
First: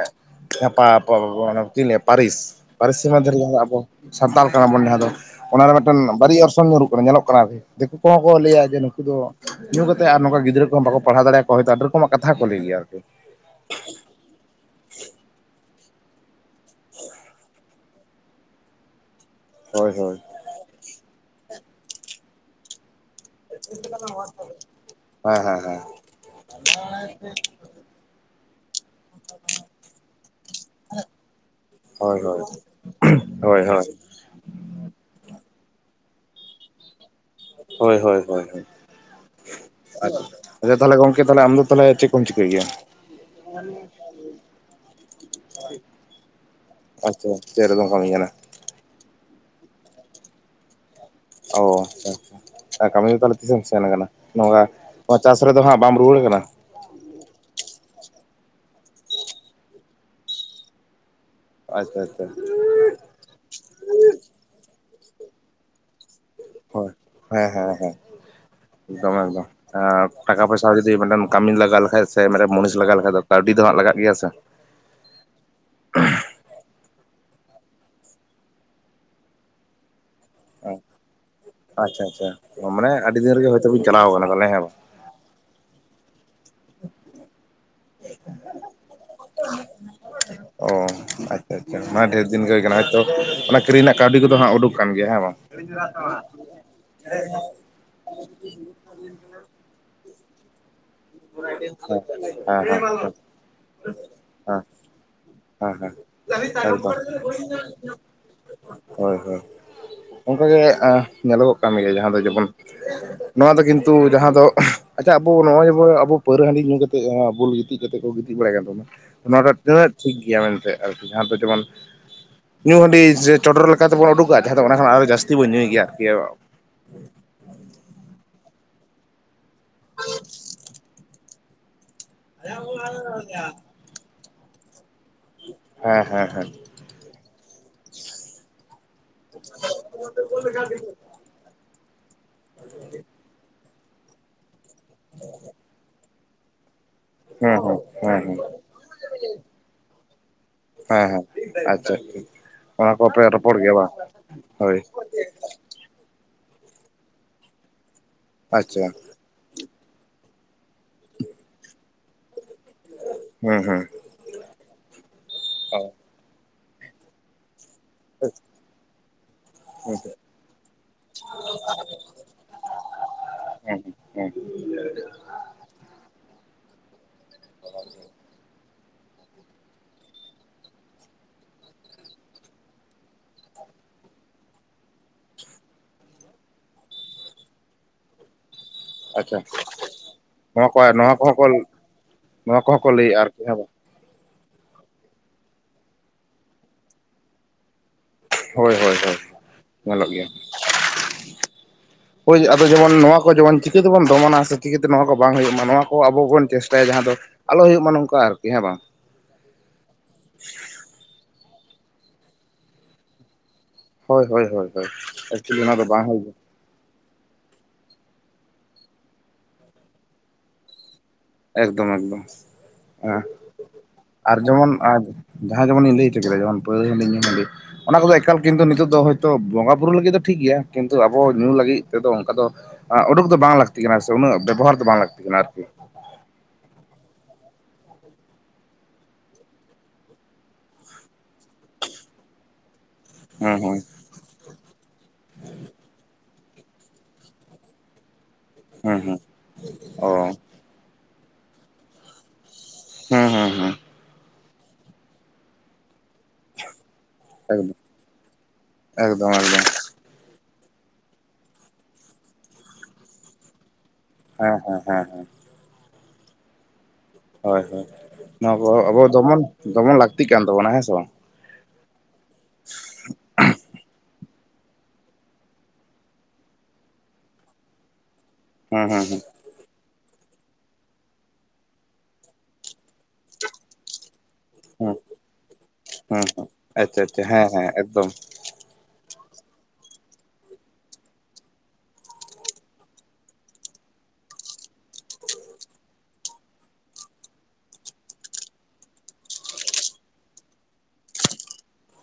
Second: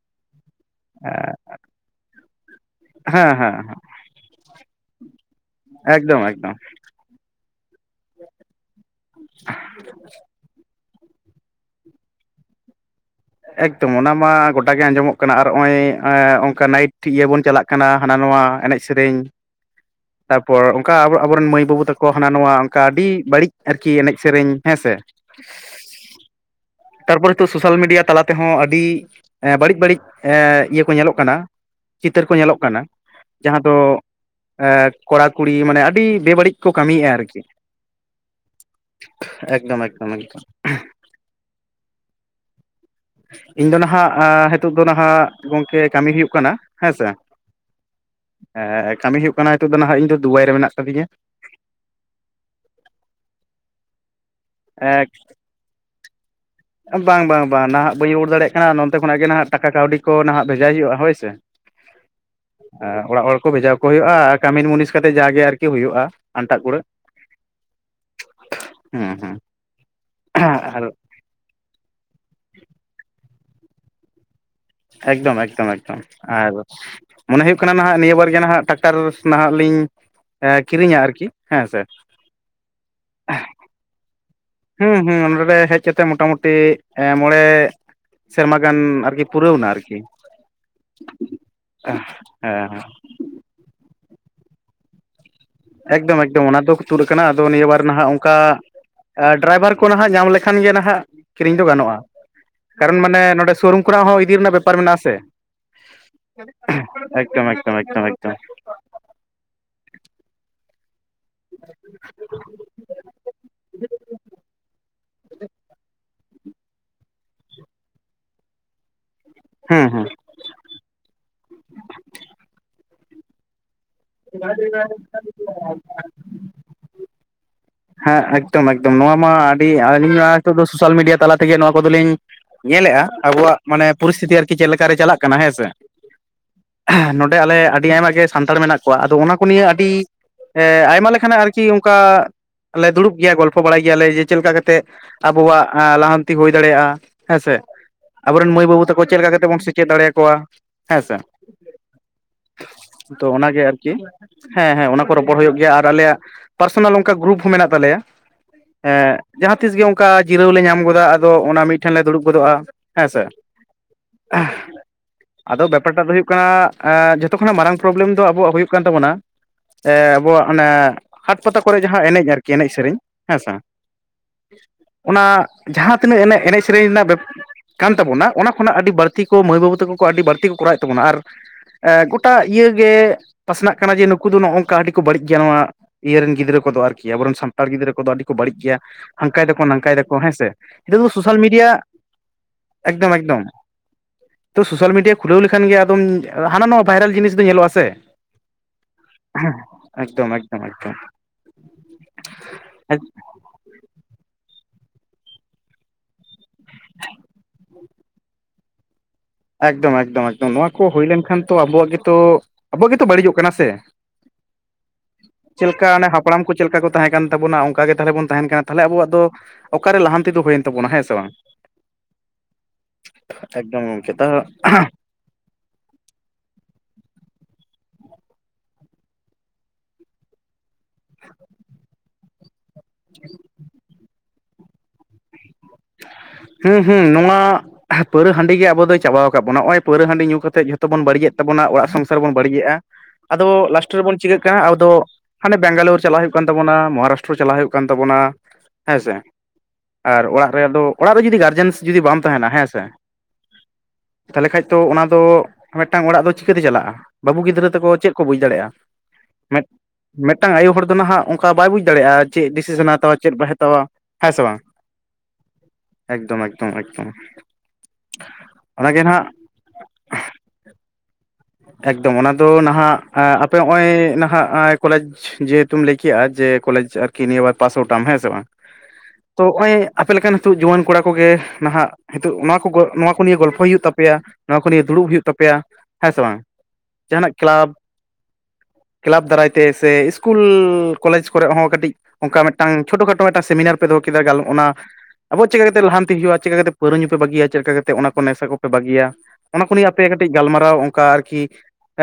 ᱯᱟ ᱯᱟᱯᱟ ᱚᱱᱟ ᱫᱤᱧ ᱞᱟᱹᱭ ᱯᱟᱨᱤᱥ ᱯᱟᱨᱤᱥ ᱢᱟᱫᱷᱮ ᱦᱮᱸ ᱨᱮ ᱦᱮᱸ ᱧᱮᱞ ᱟᱵᱚ᱾ ᱥᱟᱱᱛᱟᱞ ᱠᱟᱱᱟ ᱵᱚᱱ ᱡᱟᱦᱟᱸ ᱫᱚ ᱚᱱᱟᱨᱮ ᱢᱤᱫᱴᱮᱱ ᱮᱠᱫᱚᱢ ᱵᱟᱨᱤᱡ ᱮᱠᱫᱚᱢ ᱚᱨᱲᱥᱚᱝ ᱧᱩᱨᱩᱜ ᱠᱟᱱᱟ᱾ ᱧᱮᱞᱚᱜ ᱠᱟᱱᱟ᱾ ᱠᱟᱨᱟᱣ ᱜᱤ ᱫᱤᱠᱩ ᱠᱚᱦᱚᱸ ᱠᱚ ᱞᱟᱹᱭᱟ ᱡᱮ ᱱᱩᱠᱩ ᱫᱚ᱾ ᱧᱩ ᱠᱟᱛᱮ ᱟᱨ ᱱᱚᱝᱠᱟ ᱜᱤᱫᱽᱨᱟᱹ ᱠᱚᱼᱦᱚᱸ ᱵᱟᱠᱚ ᱯᱟᱲᱦᱟ-ᱣ ᱫᱟᱲᱮᱭᱟᱠᱚᱣᱟ᱾ ᱦᱭᱛᱳ ᱟᱹᱰᱤ ᱨᱚᱠᱚᱢᱟ-ᱜ ᱠᱟᱛᱷᱟ ᱠᱚ ᱞᱟᱹᱭ ᱜᱮᱭᱟ᱾ ᱟᱨᱠᱤ ᱮᱠᱫᱚᱢ ᱚᱱᱟ ᱢᱟ ᱜᱚᱴᱟᱜᱮ ᱟᱸᱡᱚᱢᱚᱜ ᱠᱟᱱᱟ᱾ ᱟᱨ ᱱᱚᱜᱼᱚᱭ ᱚᱱᱠᱟ ᱱᱟᱭᱤᱴ ᱴᱷᱤᱠ ᱵᱚᱱ ᱪᱟᱞᱟᱼᱜ ᱠᱟᱱᱟ᱾ ᱠᱟᱱᱟ, ᱦᱟᱱᱟ, ᱱᱚᱣᱟ, ᱮᱱᱮᱡ, ᱥᱮᱨᱮᱧ᱾ ᱦᱳᱭ, ᱦᱳᱭ ᱛᱟᱯᱚᱨ ᱚᱱᱠᱟ ᱟᱵᱚ ᱟᱵᱚᱨᱮᱱ ᱢᱟᱹᱭ ᱵᱟᱹᱵᱩ ᱛᱟᱠᱚᱸ ᱦᱟᱱᱟ ᱱᱚᱣᱟ ᱚᱱᱠᱟ ᱟᱹᱰᱤ ᱵᱟᱹᱲᱤᱡ ᱟᱨᱠᱤ ᱮᱱᱮᱡ ᱥᱮᱨᱮᱧ ᱦᱮᱸ ᱥᱮ ᱦᱮᱸ ᱦᱮᱸ ᱦᱮᱸ ᱾ᱛᱟᱨᱯᱚᱨᱮ ᱛᱚ ᱥᱳᱥᱟᱞ ᱢᱤᱰᱤᱭᱟ ᱛᱟᱞᱟ ᱛᱮᱦᱚᱸ ᱟᱹᱰᱤ ᱵᱟᱹᱲᱤᱡ, ᱵᱟᱹᱲᱤᱡ ᱦᱮᱸ ᱤᱭᱟᱹ ᱠᱚ ᱧᱮᱞᱚᱜ ᱠᱟᱱᱟ᱾ ᱦᱳᱭ ᱪᱤᱛᱟᱹᱨ ᱠᱚ ᱦᱳᱭ ᱧᱮᱞᱚᱜ ᱠᱟᱱᱟ᱾ ᱦᱳᱭ ᱡᱟᱦᱟᱸ ᱫᱚ ᱦᱳᱭ ᱮ ᱠᱚᱲᱟ, ᱠᱩᱲᱤ ᱢᱟᱱᱮ ᱟᱹᱰᱤ ᱵᱮᱵᱟᱹᱲᱤᱡᱽ ᱠᱚ ᱠᱟᱹᱢᱤᱭᱮ ᱟᱨᱠᱤ ᱦᱳᱭ, ᱦᱳᱭ, ᱦᱳᱭ ᱮᱠᱫᱚᱢ ᱮᱠᱫᱚᱢ ᱮᱠᱫᱚᱢ ᱟᱪᱪᱷᱟ ᱛᱟᱦᱮ ᱜᱚᱝᱠᱮ ᱟᱢ ᱫᱚ ᱛᱟᱦᱚᱞᱮ ᱪᱤᱠᱚᱢ ᱪᱤᱠᱟᱹᱭ ᱜᱮᱭᱟ᱾ ᱤᱧ ᱫᱚ ᱱᱟᱦᱟᱸᱜ, ᱱᱤᱛᱚᱜ ᱫᱚ ᱱᱟᱦᱟᱸᱜ᱾ ᱜᱚᱝᱠᱮ ᱠᱟᱹᱢᱤ ᱦᱩᱭᱩ-ᱜ ᱠᱟᱱᱟ᱾ ᱦᱮᱸ ᱥᱮ ᱥᱮᱨᱚᱠᱚᱢ ᱵᱟᱝ ᱦᱩᱭ ᱠᱟᱱᱟ᱾ ᱦᱮᱸ ᱠᱟᱹᱢᱤ ᱦᱩᱭᱩᱜ ᱠᱟᱱᱟ᱾ ᱱᱤᱛᱳ ᱫᱚ ᱱᱟᱦᱟᱸᱜ ᱤᱧ ᱫᱚ ᱾ᱫᱩᱵᱟᱭ ᱨᱮ ᱢᱮᱱᱟᱜ ᱟᱠᱟᱫᱤᱧᱟᱹ᱾ ᱚᱸ ᱟᱪᱪᱷᱟ, ᱟᱪᱪᱷᱟ ᱠᱟᱹᱢᱤ ᱫᱚ ᱛᱟᱦᱚᱞᱮ ᱛᱤᱥᱮᱢ ᱥᱮᱱ ᱟᱠᱟᱱᱟ᱾ ᱱᱚᱝᱠᱟ ᱪᱟᱥ ᱛᱟᱦᱚᱞᱮ ᱫᱚ ᱦᱟᱸᱜ ᱵᱟᱢ ᱨᱩᱣᱟᱹᱲ ᱠᱟᱱᱟ᱾ ᱵᱟᱝ, ᱵᱟᱝ, ᱵᱟᱝ ᱱᱟᱦᱟᱜ ᱵᱟᱹᱧ ᱨᱩᱣᱟᱹᱲ ᱫᱟᱲᱮᱭᱟᱜ ᱠᱟᱱᱟ ᱾ ᱱᱚᱛᱛᱮ ᱠᱷᱚᱱᱟᱜ ᱜᱮ ᱱᱟᱦᱟᱸᱜ ᱴᱟᱠᱟ, ᱠᱟᱹᱣᱰᱤ, ᱠᱚ ᱱᱟᱦᱟᱜ ᱵᱷᱮᱡᱟᱭ ᱦᱩᱭᱩᱜᱼᱟ ᱾ᱦᱳᱭ ᱥᱮ ᱟᱪᱪᱷᱟ ᱟᱪᱪᱷᱟ ᱚᱲᱟᱜ ᱦᱚᱲ ᱠᱚ ᱵᱷᱮᱡᱟ ᱠᱚ ᱦᱩᱭᱩᱜᱼᱟ᱾ ᱟᱨ ᱠᱟᱹᱢᱤᱱ ᱢᱩᱱᱤᱥ ᱠᱟᱛᱮ ᱡᱟᱜᱮ ᱟᱨᱠᱤ ᱦᱩᱭᱩᱜᱼᱟ᱾ ᱟᱱᱴᱟᱜ ᱠᱩᱲᱟᱹᱜ ᱦᱳᱭ ᱦᱮᱸ, ᱦᱮᱸ, ᱦᱮᱸ ᱮᱠᱫᱚᱢ ᱦᱮᱸ - ᱦᱮᱸ ᱮᱠᱫᱚᱢ ᱮ ᱴᱟᱠᱟ ᱯᱚᱭᱥᱟ ᱟᱨ ᱡᱩᱫᱤ ᱢᱮᱴᱟᱝ ᱠᱟᱹᱢᱤ ᱞᱟᱜᱟᱣ ᱞᱮᱠᱷᱟᱡ ᱥᱮ᱾ ᱢᱚᱱᱤᱥ ᱞᱟᱜᱟᱣ ᱞᱮᱠᱷᱟᱡ ᱫᱚ ᱠᱟᱹᱣᱰᱤ ᱫᱚ ᱦᱟᱸᱜ ᱞᱟᱜᱟ-ᱜ ᱜᱮᱭᱟ ᱥᱮ ᱮᱠᱫᱚᱢ, ᱮᱠᱫᱚᱢ, ᱮᱠᱫᱚᱢ ᱟᱨ ᱢᱚᱱᱮ ᱦᱩᱭᱩᱜ ᱠᱟᱱᱟ ᱱᱟᱦᱟᱸᱜ ᱱᱤᱭᱟᱹ ᱵᱟᱨ ᱜᱮ ᱱᱟᱦᱟᱸᱜ ᱴᱟᱠᱴᱟᱨ ᱱᱟᱦᱟᱸᱜ ᱞᱤᱧ ᱠᱤᱨᱤᱧᱟ ᱟᱨᱠᱤ ᱦᱮᱸ ᱥᱮ ᱛᱚᱵᱮ ᱪᱟᱞᱟᱣ ᱠᱟᱱᱟ ᱦᱮᱹ ᱵᱟᱝ ᱦᱩᱸ ᱦᱩᱸᱰᱮ ᱦᱮᱡ ᱠᱟᱛᱮ ᱢᱚᱴ ᱢᱩᱴᱤᱼᱼ ᱴᱤ ᱢᱚᱬᱮ ᱥᱮᱨᱢᱟ ᱜᱟᱱ ᱟᱨᱠᱤ ᱯᱩᱨᱟᱹᱣᱱᱟ ᱟᱨᱠᱤᱼᱼ ᱚ ᱟᱪᱪᱷᱟ ᱟᱪᱪᱷᱟ ᱦᱮᱸ ᱢᱟ ᱰᱷᱮᱨ ᱫᱤᱱ ᱜᱮ ᱦᱩᱭ ᱠᱟᱱᱟ ᱦᱮᱸ ᱦᱚᱭᱛᱚ ᱚᱱᱟ ᱠᱤᱨᱤᱧ ᱨᱮᱱᱟᱜ ᱠᱟᱹᱣᱰᱤ ᱠᱚᱫᱚ ᱦᱟᱸᱜ ᱩᱰᱩᱠ ᱠᱟᱱ ᱜᱮᱭᱟ ᱦᱮᱸ ᱵᱟᱝᱼᱼ ᱮᱠᱫᱚᱢ ᱮᱠᱫᱚᱢ ᱚᱱᱟ ᱫᱚᱠᱚ ᱛᱩᱫ ᱟᱠᱟᱱᱟ ᱟᱫᱚ ᱱᱤᱭᱟᱹ ᱵᱟᱨ ᱱᱟᱦᱟᱸᱜ ᱚᱱᱠᱟ᱾ ᱰᱨᱟᱭᱵᱷᱟᱨ ᱠᱚ ᱱᱟᱦᱟᱸᱜ ᱧᱟᱢ ᱞᱮᱠᱷᱟᱱ ᱜᱮ ᱱᱟᱦᱟᱸᱜ ᱠᱤᱨᱤᱧ ᱫᱚ ᱜᱟᱱᱚᱜᱼᱟ ᱦᱮᱸ ᱦᱮᱸ ᱠᱟᱨᱚᱱ ᱢᱟᱱᱮ ᱱᱚᱰᱮ ᱥᱨᱩᱢ ᱠᱚᱨᱮᱱᱟᱜ ᱦᱚᱸ ᱤᱫᱤ ᱨᱮᱱᱟᱜ ᱵᱮᱯᱟᱨ ᱢᱮᱱᱟᱜ ᱥᱮᱼᱼ ᱦᱮᱸ ᱦᱮᱸ ᱦᱮᱸ ᱮᱠᱫᱚᱢ ᱮᱠᱫᱚᱢ ᱮᱠᱫᱚᱢ ᱮᱠᱫᱚᱢ ᱮᱠᱫᱚᱢ ᱦᱳᱭ ᱦᱳᱭ ᱚᱱᱠᱟᱜᱮ ᱧᱮᱞᱚᱜᱚᱜ ᱠᱟᱱ ᱜᱮᱭᱟ ᱡᱟᱦᱟᱸ ᱫᱚ ᱡᱮᱢᱚᱱᱼᱼ ᱱᱚᱣᱟ ᱫᱚ ᱠᱤᱱᱛᱩ ᱡᱟᱦᱟᱸ ᱫᱚ ᱟᱪᱪᱷᱟ ᱟᱵᱚ ᱱᱚᱜᱼᱚᱭᱼᱼ ᱟᱵᱚ ᱯᱟᱹᱣᱨᱟᱹ ᱦᱟᱺᱰᱤ ᱧᱩ ᱠᱟᱛᱮᱫ ᱵᱩᱞ ᱜᱤᱛᱤᱡ ᱠᱟᱛᱮᱫ ᱠᱚ ᱜᱤᱛᱤᱡ ᱵᱟᱲᱟᱭ ᱠᱟᱱ ᱛᱟᱵᱚᱱᱟ᱾ ᱱᱚᱣᱟ ᱫᱚ ᱦᱩᱸ ᱛᱤᱱᱟᱹᱜ ᱦᱩᱸ ᱴᱷᱤᱠ ᱜᱮᱭᱟ ᱢᱮᱱᱛᱮᱠᱤ ᱡᱟᱦᱟᱸ ᱫᱚ ᱡᱮᱢᱚᱱ ᱧᱩ ᱦᱟᱺᱰᱤ ᱡᱮ ᱪᱚᱰᱚᱨ ᱞᱮᱠᱟ ᱞᱮᱠᱟᱛᱮᱵᱚᱱ ᱩᱰᱩᱠᱚᱜᱼᱟ ᱡᱟᱦᱟᱸ ᱫᱚ ᱚᱱᱟᱠᱷᱟᱱ ᱦᱮᱸ ᱟᱨᱚ ᱡᱟᱹᱥᱛᱤ ᱵᱚᱱ ᱧᱩᱭ ᱜᱮᱭᱟ ᱟᱨᱠᱤᱼᱼ ᱦᱮᱸ ᱮᱠᱫᱚᱢ ᱮᱠᱫᱚᱢ ᱱᱚᱣᱟ ᱢᱟ ᱟᱹᱰᱤ ᱟᱹᱞᱤᱧ ᱱᱚᱣᱟ ᱱᱤᱛᱚᱜ ᱫᱚ ᱥᱳᱥᱟᱞ ᱢᱤᱰᱤᱭᱟ ᱛᱟᱞᱟ ᱛᱮᱜᱮ ᱱᱚᱣᱟ ᱠᱚᱫᱚᱞᱤᱧᱼᱼ ᱧᱮᱞᱮᱭᱜᱼᱟ ᱟᱵᱚᱣᱟᱜ ᱢᱟᱱᱮ ᱯᱚᱨᱤᱥᱛᱷᱤᱛᱤ ᱟᱨᱠᱤ ᱪᱮᱫ ᱞᱮᱠᱟ ᱨᱮ ᱪᱟᱞᱟᱜ ᱠᱟᱱᱟ ᱦᱮᱸᱥᱮᱼᱼ ᱦᱮᱸ ᱦᱮᱸ ᱱᱚᱰᱮ ᱟᱞᱮ ᱟᱹᱰᱤ ᱟᱭᱢᱟ ᱜᱮ ᱥᱟᱱᱛᱟᱲ ᱢᱮᱱᱟᱜ ᱠᱚᱣᱟ ᱟᱫᱚ ᱚᱱᱟ ᱠᱚ ᱱᱤᱭᱮ ᱟᱹᱰᱤ ᱟᱭᱢᱟ ᱞᱮᱠᱟ ᱢᱟᱱᱮ ᱟᱨᱠᱤ ᱚᱱᱠᱟ᱾ ᱟᱞ ᱞᱮ ᱫᱩᱲᱩᱵ ᱜᱮᱭᱟ ᱜᱚᱞᱯᱷᱚ ᱵᱟᱲᱟᱭ ᱜᱮᱭᱟᱞᱮ ᱡᱮ ᱪᱮᱫ ᱞᱮᱠᱟ ᱠᱟ ᱠᱟᱛᱮᱮᱫ ᱟᱵᱚᱣᱟᱜ ᱞᱟᱦᱟᱱᱛᱤ ᱦᱩᱭ ᱫᱟᱲᱮᱭᱟᱜᱼᱟ᱾ ᱦᱮᱸ ᱥᱮᱮ ᱟᱵᱚᱨᱮᱱ ᱢᱟᱹᱭ ᱵᱟᱹᱵᱩ ᱛᱟᱠᱚ ᱪᱮᱫ ᱞᱮᱠᱟ ᱠᱟᱛᱮᱜ ᱵᱚᱱ ᱥᱮᱪᱮᱫ ᱫᱟᱲᱮ ᱟᱠᱠᱚᱣᱟ ᱦᱮᱸ ᱥᱮᱼᱼ ᱟᱪᱪᱷᱟ ᱟᱪᱪᱷᱟ, ᱚᱱᱟ ᱠᱚᱯᱮ ᱛᱚ ᱨᱚᱯᱚᱲ ᱚᱱᱟᱜᱮ ᱜᱮᱭᱟ ᱵᱟᱝ ᱟᱨᱠᱤ ᱦᱮᱸ ᱦᱳᱭ ᱦᱮᱸ ᱚᱱᱟ ᱠᱚ ᱨᱚᱯᱚᱲ ᱦᱩᱭᱩᱜ ᱜᱮᱭᱟ ᱟᱨ ᱟᱞᱮᱭᱟᱜᱼᱼ ᱯᱟᱨᱥᱚᱱᱟᱞ ᱚᱱᱠᱟ ᱜᱨᱩᱯ ᱦᱚᱸ ᱢᱮᱱᱟᱜ ᱛᱟᱞᱮᱭᱟ ᱟᱪᱪᱷᱟ ᱦᱮᱸ ᱡᱟᱦᱟᱸ ᱛᱤᱥ ᱜᱮ ᱚᱱᱠᱟ ᱡᱤᱨᱟᱹᱣ ᱞᱮ ᱧᱟᱢ ᱜᱚᱫᱟ ᱟᱫᱚ ᱚᱱᱟ ᱢᱤᱫ ᱴᱷᱮᱱ ᱞᱮ ᱫᱩᱲᱩᱵ ᱜᱚᱫᱚᱜᱼᱟ ᱦᱮᱸᱥᱮ ᱦᱩᱸ ᱦᱩᱸ ᱟᱫᱚ ᱵᱮᱯᱟᱨ ᱴᱟᱜ ᱫᱚ ᱦᱩᱭᱩᱜ ᱠᱟᱱᱟ ᱮᱸ ᱡᱷᱚᱛᱚ ᱠᱷᱚᱱᱟᱜ ᱢᱟᱨᱟᱝ ᱯᱨᱚᱵᱞᱮᱢ ᱫᱚ ᱟᱵᱚᱣᱟᱜ ᱦᱩᱭᱩᱜ ᱠᱟᱱ ᱛᱟᱵᱚᱱᱟ ᱦᱩᱸ ᱟᱵᱚᱣᱟᱜ ᱚᱱᱟ ᱦᱟᱴ ᱯᱟᱛᱟ ᱠᱚᱨᱮ ᱡᱟᱦᱟᱸ ᱮᱱᱮᱡ ᱟᱨᱠᱤᱼᱼ ᱦᱮᱸ ᱦᱮᱸ ᱦᱮᱸ [inaudible] ᱡᱟᱦᱟᱸ ᱛᱤᱱᱟᱹᱜ ᱮᱱ ᱮᱱᱮᱡ ᱥᱮᱨᱮᱧ ᱨᱮᱱᱟᱜ ᱠᱟᱱ ᱛᱟᱵᱚᱱᱟ ᱚᱱᱟ ᱠᱷᱚᱱᱟᱜ ᱟᱹᱰᱤ ᱵᱟᱹᱲᱛᱤ ᱠᱚ ᱢᱟᱹᱭ ᱵᱟᱹᱵᱩ ᱛᱟᱠᱚ ᱠᱚ ᱟᱹᱰᱤ ᱵᱟᱹᱲᱛᱤ ᱠᱚ ᱠᱚᱨᱟᱣᱮᱫ ᱛᱟᱵᱚᱱᱟ ᱟᱨᱼᱼ ᱜᱚᱴᱟ ᱤᱭᱮ ᱜᱮ ᱯᱟᱥᱱᱟᱜ ᱠᱟᱱᱟ ᱡᱮ ᱱᱩᱠᱩ ᱫᱚ ᱱᱚᱝᱠᱟ ᱠᱚ ᱵᱟᱹᱲᱤᱡ ᱜᱮᱭᱟ ᱱᱚᱣᱟ᱾ ᱤᱭ ᱨᱮᱱ ᱜᱤᱫᱽᱨᱟᱹ ᱠᱚᱫᱚ ᱟᱨᱠᱤ ᱟᱵᱚᱨᱮᱱ ᱥᱟᱱᱛᱟᱲ ᱜᱤᱫᱽᱨᱟᱹ ᱠᱚ ᱟᱹᱰᱤ ᱠᱚ ᱵᱟᱹᱲᱤᱡ ᱜᱮᱭᱟ᱾ ᱟᱪᱪᱷᱟ ᱦᱟᱱᱠᱟᱭ ᱫᱟᱠᱚ ᱱᱟᱝᱠᱟᱭ ᱫᱟᱠᱚ ᱦᱮᱸ ᱥᱮ ᱱᱚᱣᱟ ᱠᱚ ᱤᱱᱟ ᱫᱚ ᱱᱚᱣᱟ ᱠᱚᱦᱚᱸ ᱥᱳᱥᱟᱞ ᱠᱚ ᱢᱤᱰᱤᱭᱟᱼᱼ ᱱᱚᱣᱟ ᱠᱚᱦᱚᱸ ᱠᱚ ᱞᱟᱹᱭᱮᱫᱼᱟ ᱟᱨᱠᱤ ᱦᱮᱸ ᱵᱟᱝ ᱛᱚ ᱥᱳᱥᱟᱞ ᱢᱤᱰᱤᱭᱟ ᱠᱷᱩᱞᱟᱹᱣ ᱞᱮᱠᱷᱟᱱ ᱜᱮ ᱟᱫᱚᱢ ᱦᱟᱱᱟ ᱱᱟᱳᱭᱟ ᱵᱷᱟᱭᱨᱟᱞ ᱡᱤᱱᱤᱥ ᱫᱚ ᱧᱮᱞᱚᱜᱼᱟ ᱥᱮ ᱦᱳᱭ ᱦᱳᱭ ᱦᱳᱭ ᱦᱮᱸ ᱧᱮᱞᱚᱜ ᱜᱮᱭᱟ ᱮᱠᱫᱚᱢ ᱮᱠᱫᱚᱢ ᱮᱠᱫᱚᱢ ᱦᱳᱭ ᱟᱫᱚ ᱡᱮᱢᱚᱱ ᱱᱚᱣᱟ ᱠᱚ ᱡᱮᱢᱚᱱ ᱪᱤᱠᱟᱹᱛᱮᱵᱚᱱ ᱫᱚᱢᱚᱱᱟ ᱥᱮᱼᱼ ᱪᱤᱠᱟᱹᱛᱮ ᱱᱚᱣᱟ ᱠᱚ ᱵᱚᱝ ᱦᱩᱭᱩᱜ ᱢᱟ ᱱᱚᱳᱭᱟ ᱠᱚ ᱟᱵᱳ ᱵᱚᱱ ᱪᱮᱥᱴᱟᱭᱟ ᱡᱟᱦᱟᱸ ᱫᱚ ᱟᱞᱚ ᱦᱩᱭᱩᱜ ᱢᱟ ᱱᱚᱝᱠᱟ ᱟᱨᱠᱤ ᱦᱮᱸᱵᱟᱝ ᱵᱟᱝ ᱮᱠᱫᱚᱢ ᱮᱠᱫᱚᱢ ᱮᱠᱫᱚᱢ ᱱᱚᱣᱟ ᱠᱚ ᱦᱩᱭ ᱞᱮᱱᱠᱷᱟᱱ ᱛᱚ ᱟᱵᱚᱣᱟᱜ ᱜᱮᱛᱚ ᱟᱵᱚ ᱜᱮᱛᱚ ᱵᱟᱹᱲᱤᱡᱚᱜ ᱠᱟᱱᱟ ᱥᱮᱼᱼ ᱦᱳᱭ ᱦᱳᱭᱭ ᱮᱠᱪᱚᱞᱤ ᱚᱱᱟ ᱫᱚ ᱞᱮᱠᱟ ᱵᱟᱝ ᱚᱱᱮ ᱦᱩᱭᱩᱜ-ᱟ᱾ ᱦᱟᱯᱲᱟᱢ ᱠᱚ ᱪᱮᱫ ᱞᱮᱠᱟ ᱠᱚ ᱛᱟᱦᱮᱸ ᱠᱟᱱ ᱛᱟᱵᱚᱱᱟ ᱚᱱᱠᱟ ᱜᱮ ᱛᱟᱦᱞᱮ ᱵᱚᱱ ᱛᱟᱦᱮᱱ ᱠᱟᱱᱟ ᱛᱟᱦᱞᱮ ᱟᱵᱣᱟᱫᱚ ᱚᱠᱟᱨᱮ ᱞᱟᱦᱟᱱᱛᱤ ᱫᱚ ᱦᱩᱭᱮᱱ ᱛᱟᱵᱚᱱᱟ ᱦᱮ ᱥᱮ ᱵᱟᱝ ᱮᱠᱫᱚᱢ ᱮᱠᱫᱚᱢ ᱟ ᱮᱠᱫᱚᱢ ᱜᱚᱢᱠᱮ ᱟᱨ ᱛᱟ ᱡᱮᱢᱚᱱ ᱡᱟᱦᱟᱸᱭ ᱡᱮᱢᱚᱱᱤᱧ ᱞᱟᱹᱭ ᱦᱚᱪ ᱠᱮᱫᱟ ᱡᱮᱢᱚᱱ ᱯᱟᱹᱳᱨᱟ ᱦᱟᱱᱰᱤ ᱧᱩ ᱨᱮᱱᱟ ᱵᱮ ᱚᱱᱟ ᱠᱚᱫᱚ ᱮᱠᱟᱞ ᱠᱤᱱᱛᱩ ᱱᱤᱛᱚᱜ ᱫᱚ ᱦᱚᱭᱛᱳ ᱵᱚᱸᱜᱟᱼᱵᱩᱨᱩ ᱞᱟᱹᱜᱤᱫ ᱫᱚ ᱴᱷᱤᱠ ᱜᱮᱭᱟ ᱠᱤᱱᱛᱩ ᱟᱵᱚ ᱧᱩ ᱞᱟᱹᱜᱤᱫ ᱛᱮᱫᱚ ᱚᱝᱠᱟ ᱫᱚᱼᱼ ᱟ ᱳᱱᱰᱳᱠ ᱫᱚ ᱵᱟᱝ ᱞᱟᱹᱠᱛᱤ ᱠᱟᱱᱟ ᱥᱮ ᱩᱱᱟᱹᱜ ᱵᱮᱵᱚᱦᱟᱨ ᱫᱚ ᱵᱟᱝ ᱞᱟᱹᱠᱛᱤ ᱠᱟᱱᱟ ᱟᱨᱠᱤ ᱦᱩᱸ ᱦᱩᱸᱱᱚᱣᱟ᱾ ᱯᱟᱹᱨᱣᱟᱹ ᱦᱟᱺᱰᱤ ᱜᱮ ᱟᱵᱚ ᱫᱚᱭ ᱪᱟᱵᱟᱣ ᱟᱠᱟᱫ ᱵᱚᱱᱟ, ᱱᱚᱜ-ᱚᱭ ᱯᱟᱹᱣᱨᱟᱹ ᱦᱟᱺᱰᱤ ᱧᱩ ᱠᱟᱛᱮᱜ ᱡᱷᱚᱛᱚ ᱵᱚᱱ ᱵᱟᱹᱲᱤᱡᱮᱫ ᱛᱟᱵᱚᱱᱟ ᱚᱲᱟᱜ ᱥᱚᱝᱥᱟᱨ ᱵᱚᱱ ᱵᱟᱹᱲᱤᱡᱮᱜᱼᱟ ᱾ ᱦᱩᱸ ᱟᱫᱚ ᱦᱩᱸ ᱞᱟᱥᱴ ᱨᱮᱵᱚᱱ ᱪᱤᱠᱟᱹᱜ ᱠᱟᱱᱟ ᱟᱵᱚ ᱫᱚ ᱦᱟᱱᱮ ᱵᱮᱝᱜᱞᱩᱨ ᱪᱟᱞᱟᱣ ᱦᱩᱭᱩᱜ ᱠᱟᱱ ᱛᱟᱵᱚᱱᱟ ᱢᱚᱦᱟᱨᱟᱥᱴᱨᱚ ᱪᱟᱞᱟᱜ ᱦᱩᱭᱩᱜ ᱠᱟᱱ ᱛᱟᱵᱚᱱᱟ᱾ ᱦᱩᱸ ᱦᱮᱸᱥᱮ ᱦᱩᱸ ᱚ ᱟᱨ ᱚᱲᱟᱜ ᱨᱮᱭᱟᱜ ᱫᱚ, ᱚᱲᱟᱜ ᱨᱮ ᱡᱩᱫᱤ ᱜᱟᱨᱡᱮᱱᱥ ᱡᱩᱫᱤ ᱵᱟᱢ ᱛᱟᱦᱮᱸᱱᱟ ᱦᱮᱸ ᱥᱮ ᱦᱩᱸ ᱦᱩᱸ ᱦᱩᱸ ᱾ ᱛᱟᱦᱞᱮ ᱠᱷᱟᱡ ᱛᱚ ᱚᱱᱟ ᱫᱚ ᱢᱤᱫᱴᱟᱝ ᱚᱲᱟᱜ ᱫᱚ ᱪᱤᱠᱟᱹᱛᱮ ᱪᱟᱞᱟᱜᱼᱟ, ᱵᱟᱹᱵᱩ ᱜᱤᱫᱽᱨᱟᱹ ᱮᱠᱫᱚᱢ ᱛᱮᱠᱚ ᱪᱮᱫ ᱠᱚ ᱵᱩᱡᱽ ᱫᱟᱲᱮᱭᱟᱜᱼᱟ ᱮᱠᱫᱚᱢ ᱮᱠᱫᱚᱢ ᱢᱮᱛ ᱢᱤᱫᱴᱟᱝ ᱟᱭᱳ ᱦᱚᱲ ᱫᱚ ᱦᱟᱜ ᱚᱱᱠᱟ ᱵᱟᱭ ᱵᱩᱡᱽ ᱫᱟᱲᱮᱭᱟᱜᱼᱟ ᱪᱮᱫ ᱰᱤᱥᱤᱥᱮᱱᱮ ᱦᱟᱛᱟᱣᱟ ᱪᱮᱫ ᱵᱟᱭ ᱦᱟᱛᱟᱣᱟ ᱾ ᱦᱮᱸ ᱦᱮᱸ ᱦᱮᱸ ᱦᱮᱸ ᱾ ᱮᱠᱫᱚᱢ ᱮᱠᱫᱚᱢ ᱮᱠᱫᱚᱢ ᱾ ᱦᱚᱭ ᱦᱚᱭ, ᱱᱚᱣᱟ ᱠᱚ ᱟᱵᱚ ᱫᱚᱢᱚᱱ ᱫᱚᱢᱚᱱ ᱞᱟᱹᱠᱛᱤᱜ ᱠᱟᱱ ᱛᱟᱵᱚᱱᱟ ᱦᱮᱸ ᱥᱮ ᱵᱟᱝ ᱾ ᱮᱠᱫᱚᱢ ᱚᱱᱟ ᱫᱚ ᱱᱟᱦᱟᱜ ᱟᱯᱮ ᱱᱚᱜᱼᱚᱭ ᱱᱟᱦᱟᱜ ᱠᱳᱞᱮᱡᱽ ᱡᱮ ᱦᱮᱛᱩᱢ ᱞᱟᱹᱭ ᱠᱮᱜᱼᱟ, ᱡᱮ ᱠᱳᱞᱮᱡᱽ ᱟᱨᱠᱤ ᱱᱤᱭᱟᱹ ᱵᱟᱨ ᱯᱟᱥ ᱟᱣᱩᱴᱟᱢ ᱦᱮᱸ ᱥᱮ ᱵᱟᱝ ᱾ ᱦᱩᱸ ᱦᱩᱸ ᱦᱩᱸ ᱾ ᱛᱚ ᱚᱭ ᱟᱯᱮ ᱞᱮᱠᱟᱱ ᱱᱤᱛᱚᱜ ᱡᱩᱣᱟᱹᱱ ᱠᱚᱲᱟ ᱠᱚᱜᱮ ᱱᱟᱦᱟᱜ ᱱᱤᱛᱚᱜ ᱱᱚᱣᱟ ᱠᱚ ᱱᱚᱣᱟ ᱠᱚ ᱠᱚ ᱱᱤᱭᱟᱹ ᱜᱚᱞᱯᱚ ᱦᱩᱭᱩᱜ ᱛᱟᱯᱮᱭᱟ, ᱱᱚᱭᱟ ᱠᱷᱚᱱ ᱜᱮ ᱦᱩᱸ ᱫᱩᱲᱩᱵ ᱦᱩᱭᱩᱜ ᱛᱟᱯᱮᱭᱟ ᱾ ᱦᱩᱸ ᱦᱩᱸ ᱟᱪᱪᱷᱟ ᱟᱪᱪᱷᱟ ᱦᱮᱸ ᱦᱮᱸ ᱮᱠᱫᱚᱢ ᱾ ᱠᱮᱞᱟᱵᱽ ᱫᱟᱨᱟᱭ ᱛᱮ ᱥᱮ ᱤᱥᱠᱩᱞ ᱠᱳᱞᱮᱡᱽ ᱠᱚᱨᱮ ᱦᱚᱸ ᱠᱟᱹᱴᱤᱡ ᱚᱝᱠᱟ ᱢᱤᱫᱴᱟᱝ ᱪᱷᱚᱴᱚ ᱠᱷᱟᱴᱚ ᱢᱤᱫᱴᱟᱝ ᱥᱮᱢᱤᱱᱟᱨ ᱯᱮ ᱫᱚᱦᱚ ᱠᱮᱫᱟ ᱜᱟᱞᱚ ᱚᱱᱟ ᱟᱵᱚ ᱪᱤᱠᱟ ᱠᱟᱛᱮ ᱞᱟᱦᱟᱱᱛᱤ ᱦᱩᱭᱩᱜᱼᱟ, ᱪᱮᱠᱟ ᱠᱟᱛᱮ ᱯᱟᱹᱣᱨᱟᱹ ᱧᱩ ᱯᱮ ᱵᱟᱹᱜᱤᱭᱟ ᱪᱮᱠᱟ ᱞᱮᱠᱟ ᱠᱟᱛᱮ ᱚᱱᱟ ᱠᱚ ᱱᱮᱥᱟ ᱠᱚᱯᱮ ᱵᱟᱜᱤᱭᱟ ᱚᱱᱟ ᱠᱚ ᱱᱤᱭ ᱟᱯᱮᱭ ᱠᱟᱹᱴᱤᱡ ᱜᱟᱞᱢᱟᱨᱟᱣ ᱠᱟ ᱟᱨᱠᱤ